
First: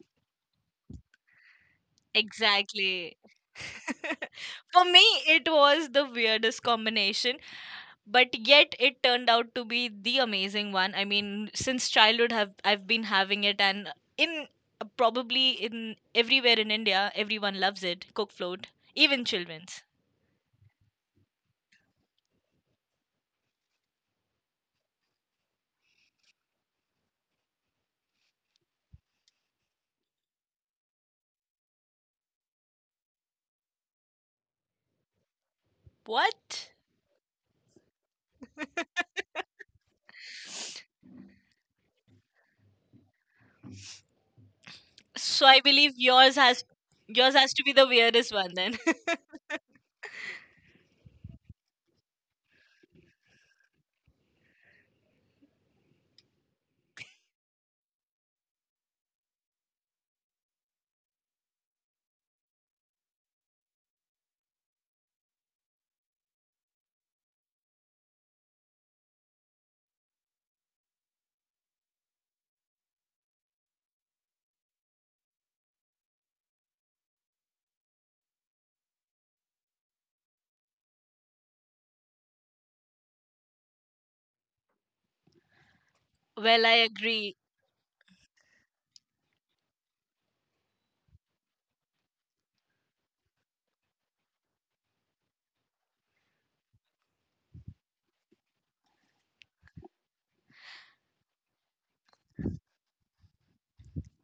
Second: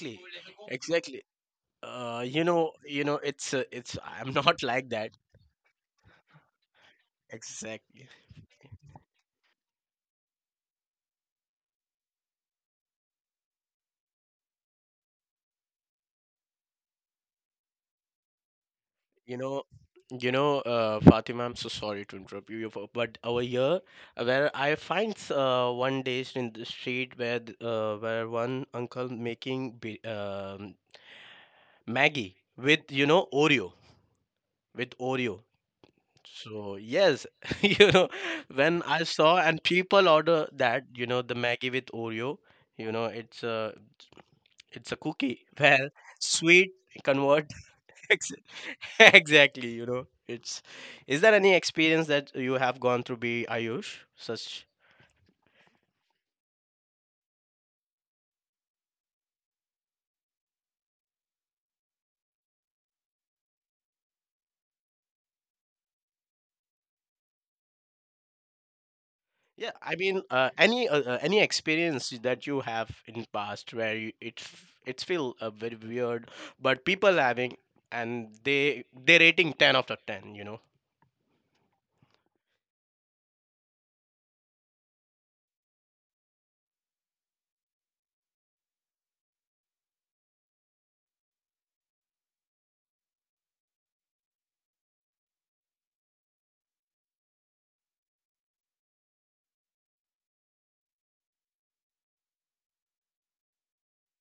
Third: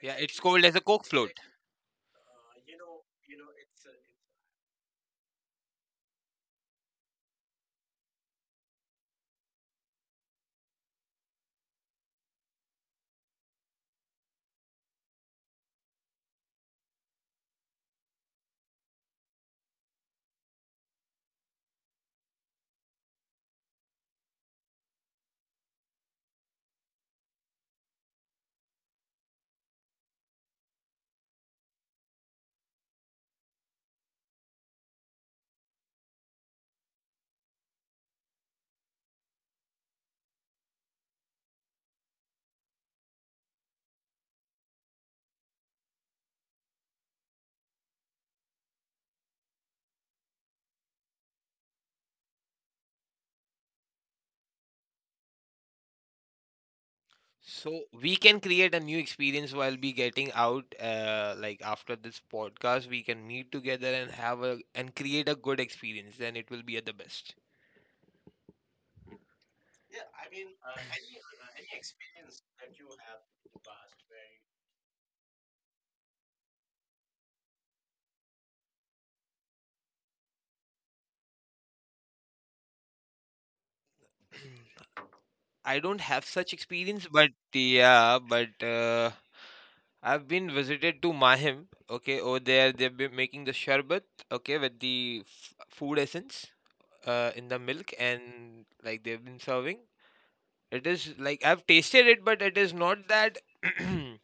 Speaker 1: Yeah, it's called as a coke
Speaker 3: Exactly.
Speaker 1: float.
Speaker 3: You know, you know,
Speaker 2: Exactly.
Speaker 3: it's. I'm not
Speaker 2: For
Speaker 3: like
Speaker 2: me,
Speaker 3: that.
Speaker 2: it was the weirdest combination,
Speaker 3: Exactly.
Speaker 2: but yet it turned out to be the amazing one. I mean, since childhood, have I've been having it, and in probably in everywhere in India, everyone loves it. Cook float, even
Speaker 3: You know,
Speaker 2: children's.
Speaker 3: you know, Fatima, I'm so sorry to interrupt you, but over here, where I find one day in the street, where where one uncle making Maggie with, you know, Oreo, with Oreo.
Speaker 2: What?
Speaker 3: So yes, you know, when I saw and people order that, you know, the Maggie with Oreo, you know, it's a, it's a cookie,
Speaker 2: So I
Speaker 3: where
Speaker 2: believe
Speaker 3: sweet
Speaker 2: yours
Speaker 3: convert.
Speaker 2: has to be the
Speaker 3: ex-
Speaker 2: weirdest one then.
Speaker 3: exactly, you know. It's, is there any experience that you have gone through, be Ayush? Such,
Speaker 1: So we can create a new experience while we getting out like after this podcast we can meet together and have a and create a good experience, then it will be at the best.
Speaker 3: yeah, I mean, any experience that you have in past where you, it's feel very weird, but people having, and they rating 10 out of 10, you know.
Speaker 1: I don't have such
Speaker 2: Well, I
Speaker 1: experience, but
Speaker 2: agree.
Speaker 1: yeah, but I've been visited to Mahim. Okay, over there they've been making the sherbet. Okay, with the food essence in the milk, and like they've been serving. It is like I've tasted it, but it is not that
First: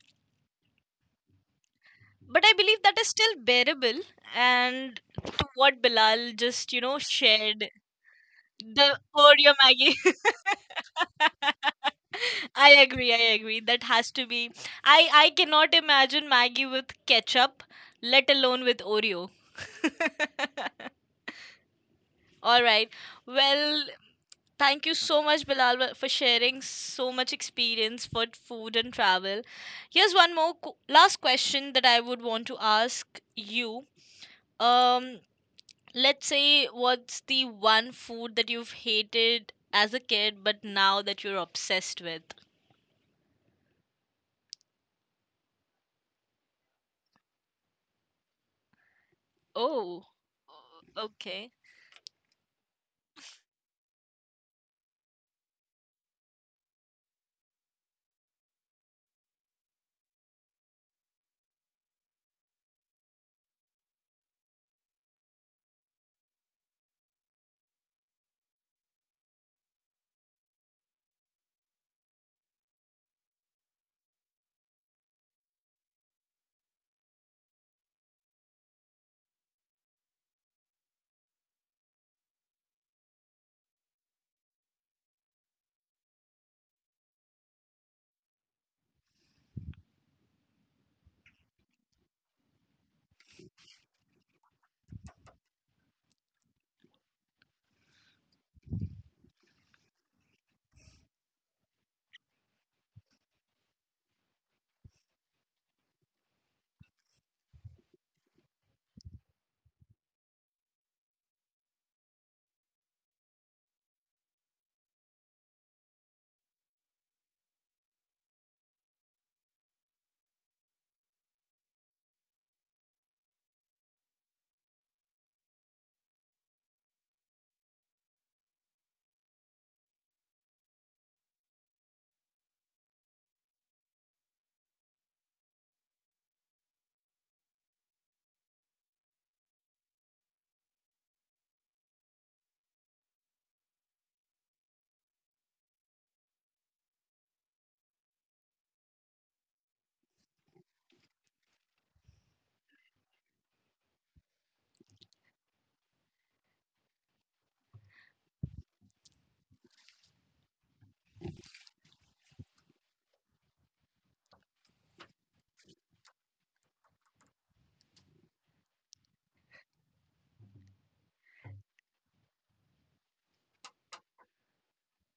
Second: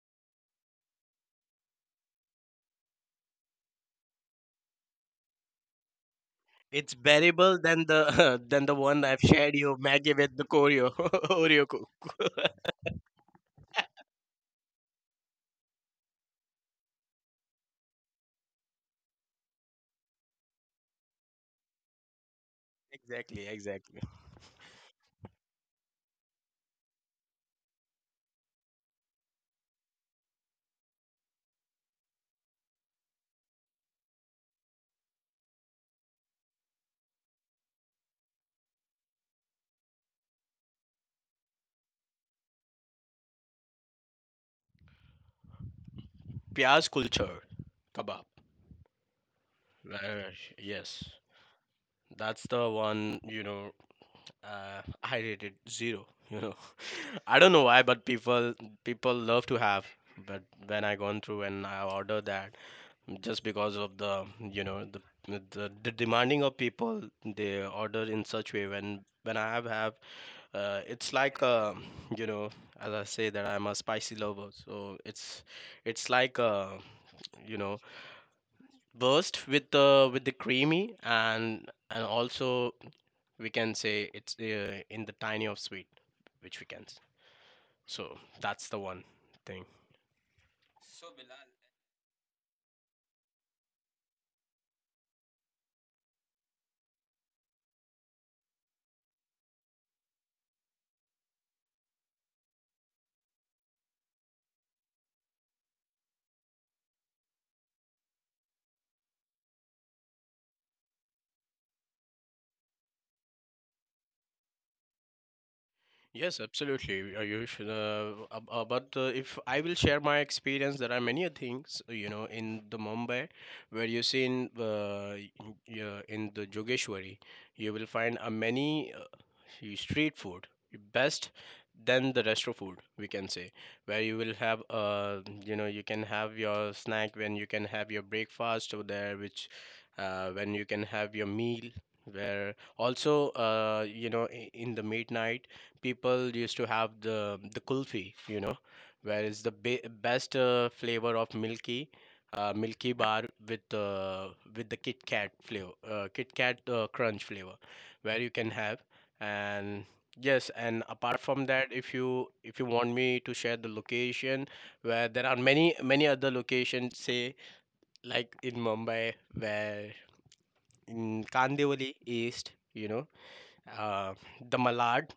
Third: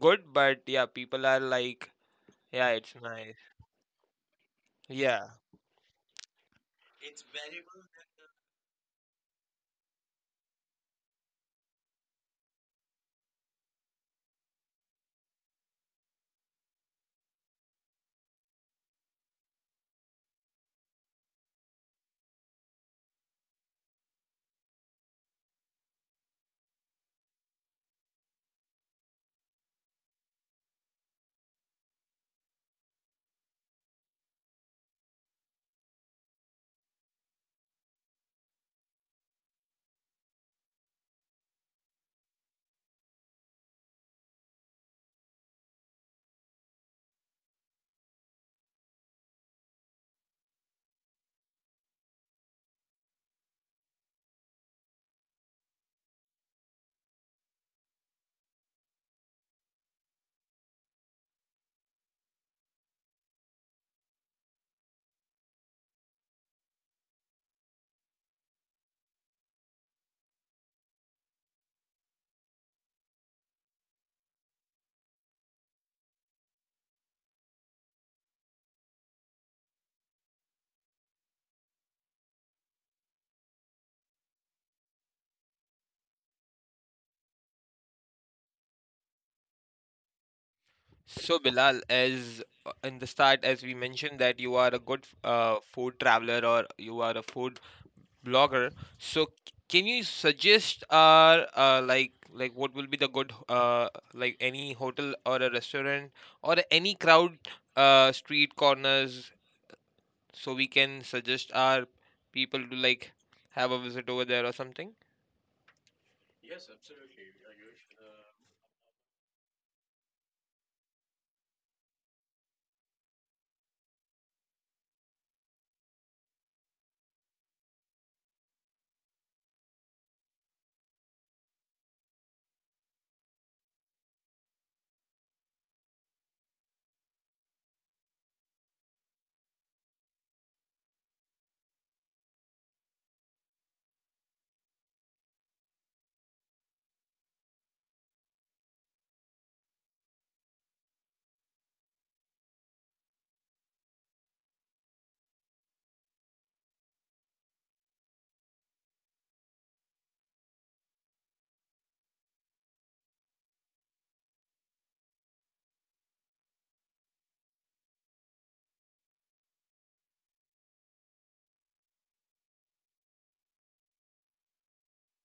Speaker 1: good. But yeah, people are like,
Speaker 2: But I
Speaker 1: yeah,
Speaker 2: believe
Speaker 1: it's
Speaker 2: that is
Speaker 1: nice.
Speaker 2: still bearable. And
Speaker 1: Yeah.
Speaker 2: to what Bilal just, you
Speaker 3: It's
Speaker 2: know,
Speaker 3: bearable
Speaker 2: shared
Speaker 3: than the than the
Speaker 2: the
Speaker 3: one I've shared
Speaker 2: Oreo
Speaker 3: you,
Speaker 2: Maggie.
Speaker 3: Maggie with the Koryo Oreo. Cook.
Speaker 2: I agree, I agree. That has to be. I cannot imagine Maggie with ketchup, let alone with Oreo. All right.
Speaker 3: Exactly,
Speaker 2: Well,
Speaker 3: exactly.
Speaker 2: thank you so much, Bilal, wa- for sharing so much experience for food and travel. Here's one more qu- last question that I would want to ask you. Um, let's say what's the one food that you've hated as a kid, but now that you're obsessed with?
Speaker 3: Pyaz culture kebab.
Speaker 2: Oh,
Speaker 3: Uh, yes.
Speaker 2: okay.
Speaker 3: That's the one, you know, I rated zero, you know. I don't know why, but people, people love to have. But when I gone through and I order that, just because of the, you know, the, the demanding of people, they order in such way. When I have, it's like you know, as I say that I'm a spicy lover, so it's, it's like uh, you know, burst with the, with the creamy, and also we can say it's in the tiny of sweet, which we can. So that's the one thing.
Speaker 1: So Bilal, as in the start, as we mentioned that you are a good food traveler or you are a food blogger. So can you suggest like what will be the good like any hotel or a restaurant or any crowd street corners, so we can suggest our people to like have a visit over there or something?
Speaker 3: Yes, absolutely, Ayush. But if I will share my experience, there are many a things, you know, in the Mumbai, where you see in in the Jogeshwari, you will find a many, street food, best than the restaurant food, we can say, where you will have, you know, you can have your snack, when you can have your breakfast over there, which, when you can have your meal. Where also, you know, in the midnight, people used to have the kulfi, you know, where is the best flavor of milky, milky bar with, with the Kit Kat flavor, Kit Kat crunch flavor, where you can have. And yes, and apart from that, if you, if you want me to share the location, where there are many, many other locations, say like in Mumbai, where in Kandivali East, you know, uh, the Malad,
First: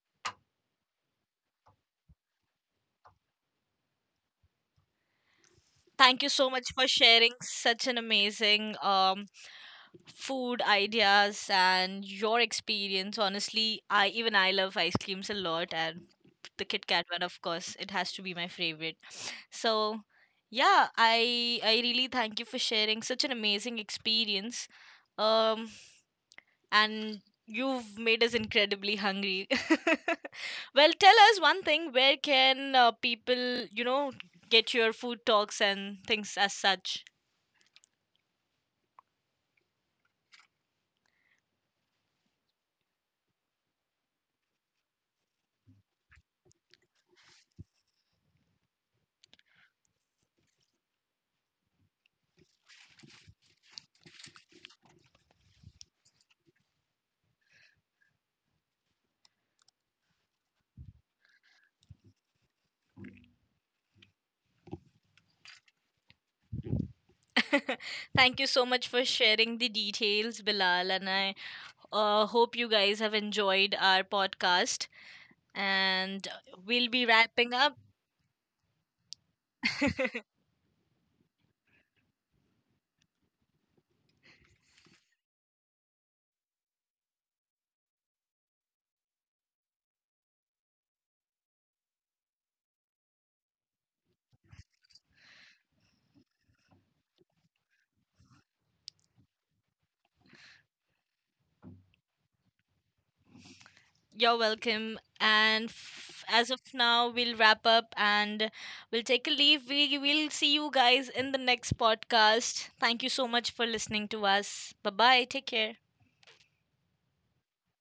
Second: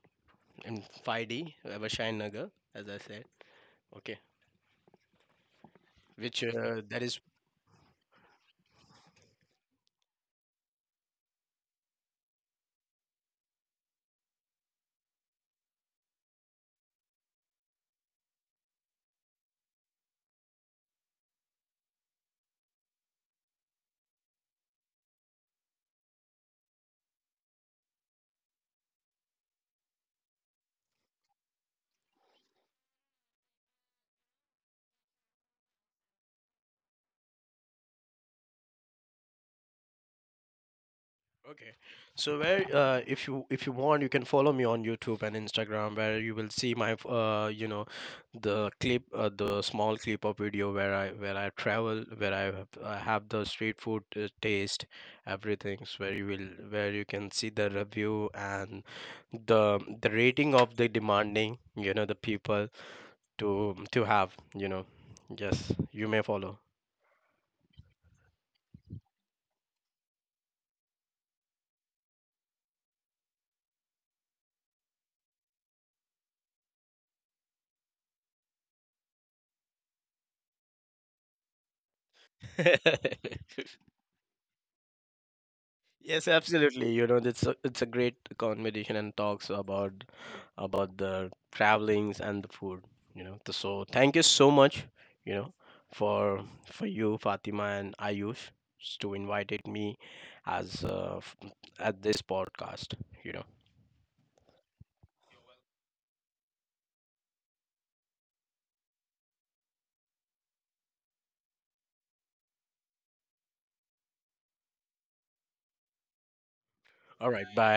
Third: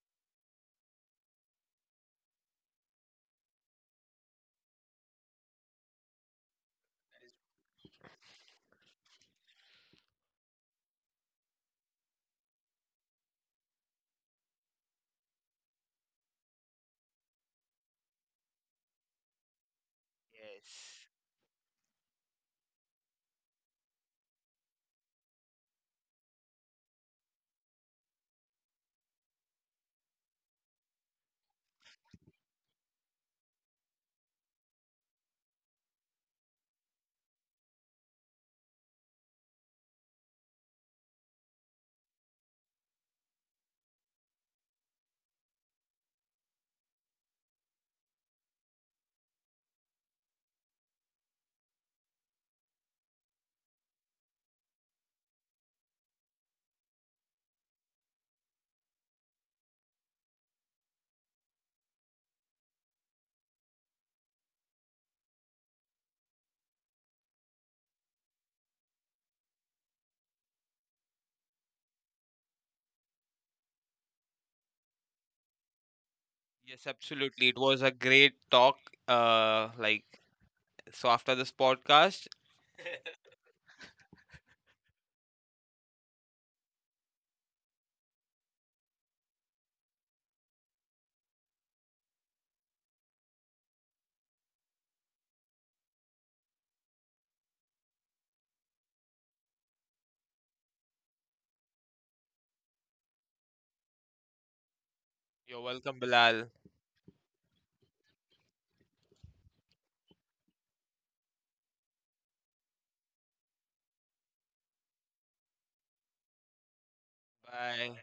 Speaker 3: in 5D, Vashain Nagar, as I said. Okay,
Speaker 2: Thank you
Speaker 3: which
Speaker 2: so much for
Speaker 3: that is.
Speaker 2: sharing such an amazing food ideas and your experience. Honestly, I even I love ice creams a lot, and the Kit Kat one, of course, it has to be my favorite. So, yeah,
Speaker 1: Yes.
Speaker 2: I really thank you for sharing such an amazing experience. Um, and you've made us incredibly hungry. Well, tell us one thing: where can people, you know, get your food talks and things as such?
Speaker 3: Okay. So where, if you, if you want, you can follow me on YouTube and Instagram, where you will see my, you know, the clip, the small clip of video, where I, where I travel, where I have the street food, taste, everything. So where you will, where you can see the review and the rating of the demanding, you know, the people to have, you know. Yes, you may follow.
Speaker 2: Thank you so much for sharing the details, Bilal. And I hope you guys have enjoyed our podcast. And we'll
Speaker 1: Yes,
Speaker 2: be wrapping
Speaker 1: absolutely. It
Speaker 2: up.
Speaker 1: was a great talk. Like so after this podcast,
Speaker 3: Mhm. Yes, absolutely. You know, it's a great conversation and talks about the travelings and the food. You know, so thank you so much. You know, for you, Fatima and Ayush, to invited me as, at this podcast. You know,
Speaker 2: You're welcome.
Speaker 1: you're
Speaker 2: And
Speaker 1: welcome
Speaker 2: f- as
Speaker 1: Bilal.
Speaker 2: of now, we'll wrap up and we'll take a leave. We will see you guys in the next podcast. Thank you so much for listening to us. Bye bye. Take care.
Speaker 3: all right, bye.
Speaker 1: Bye.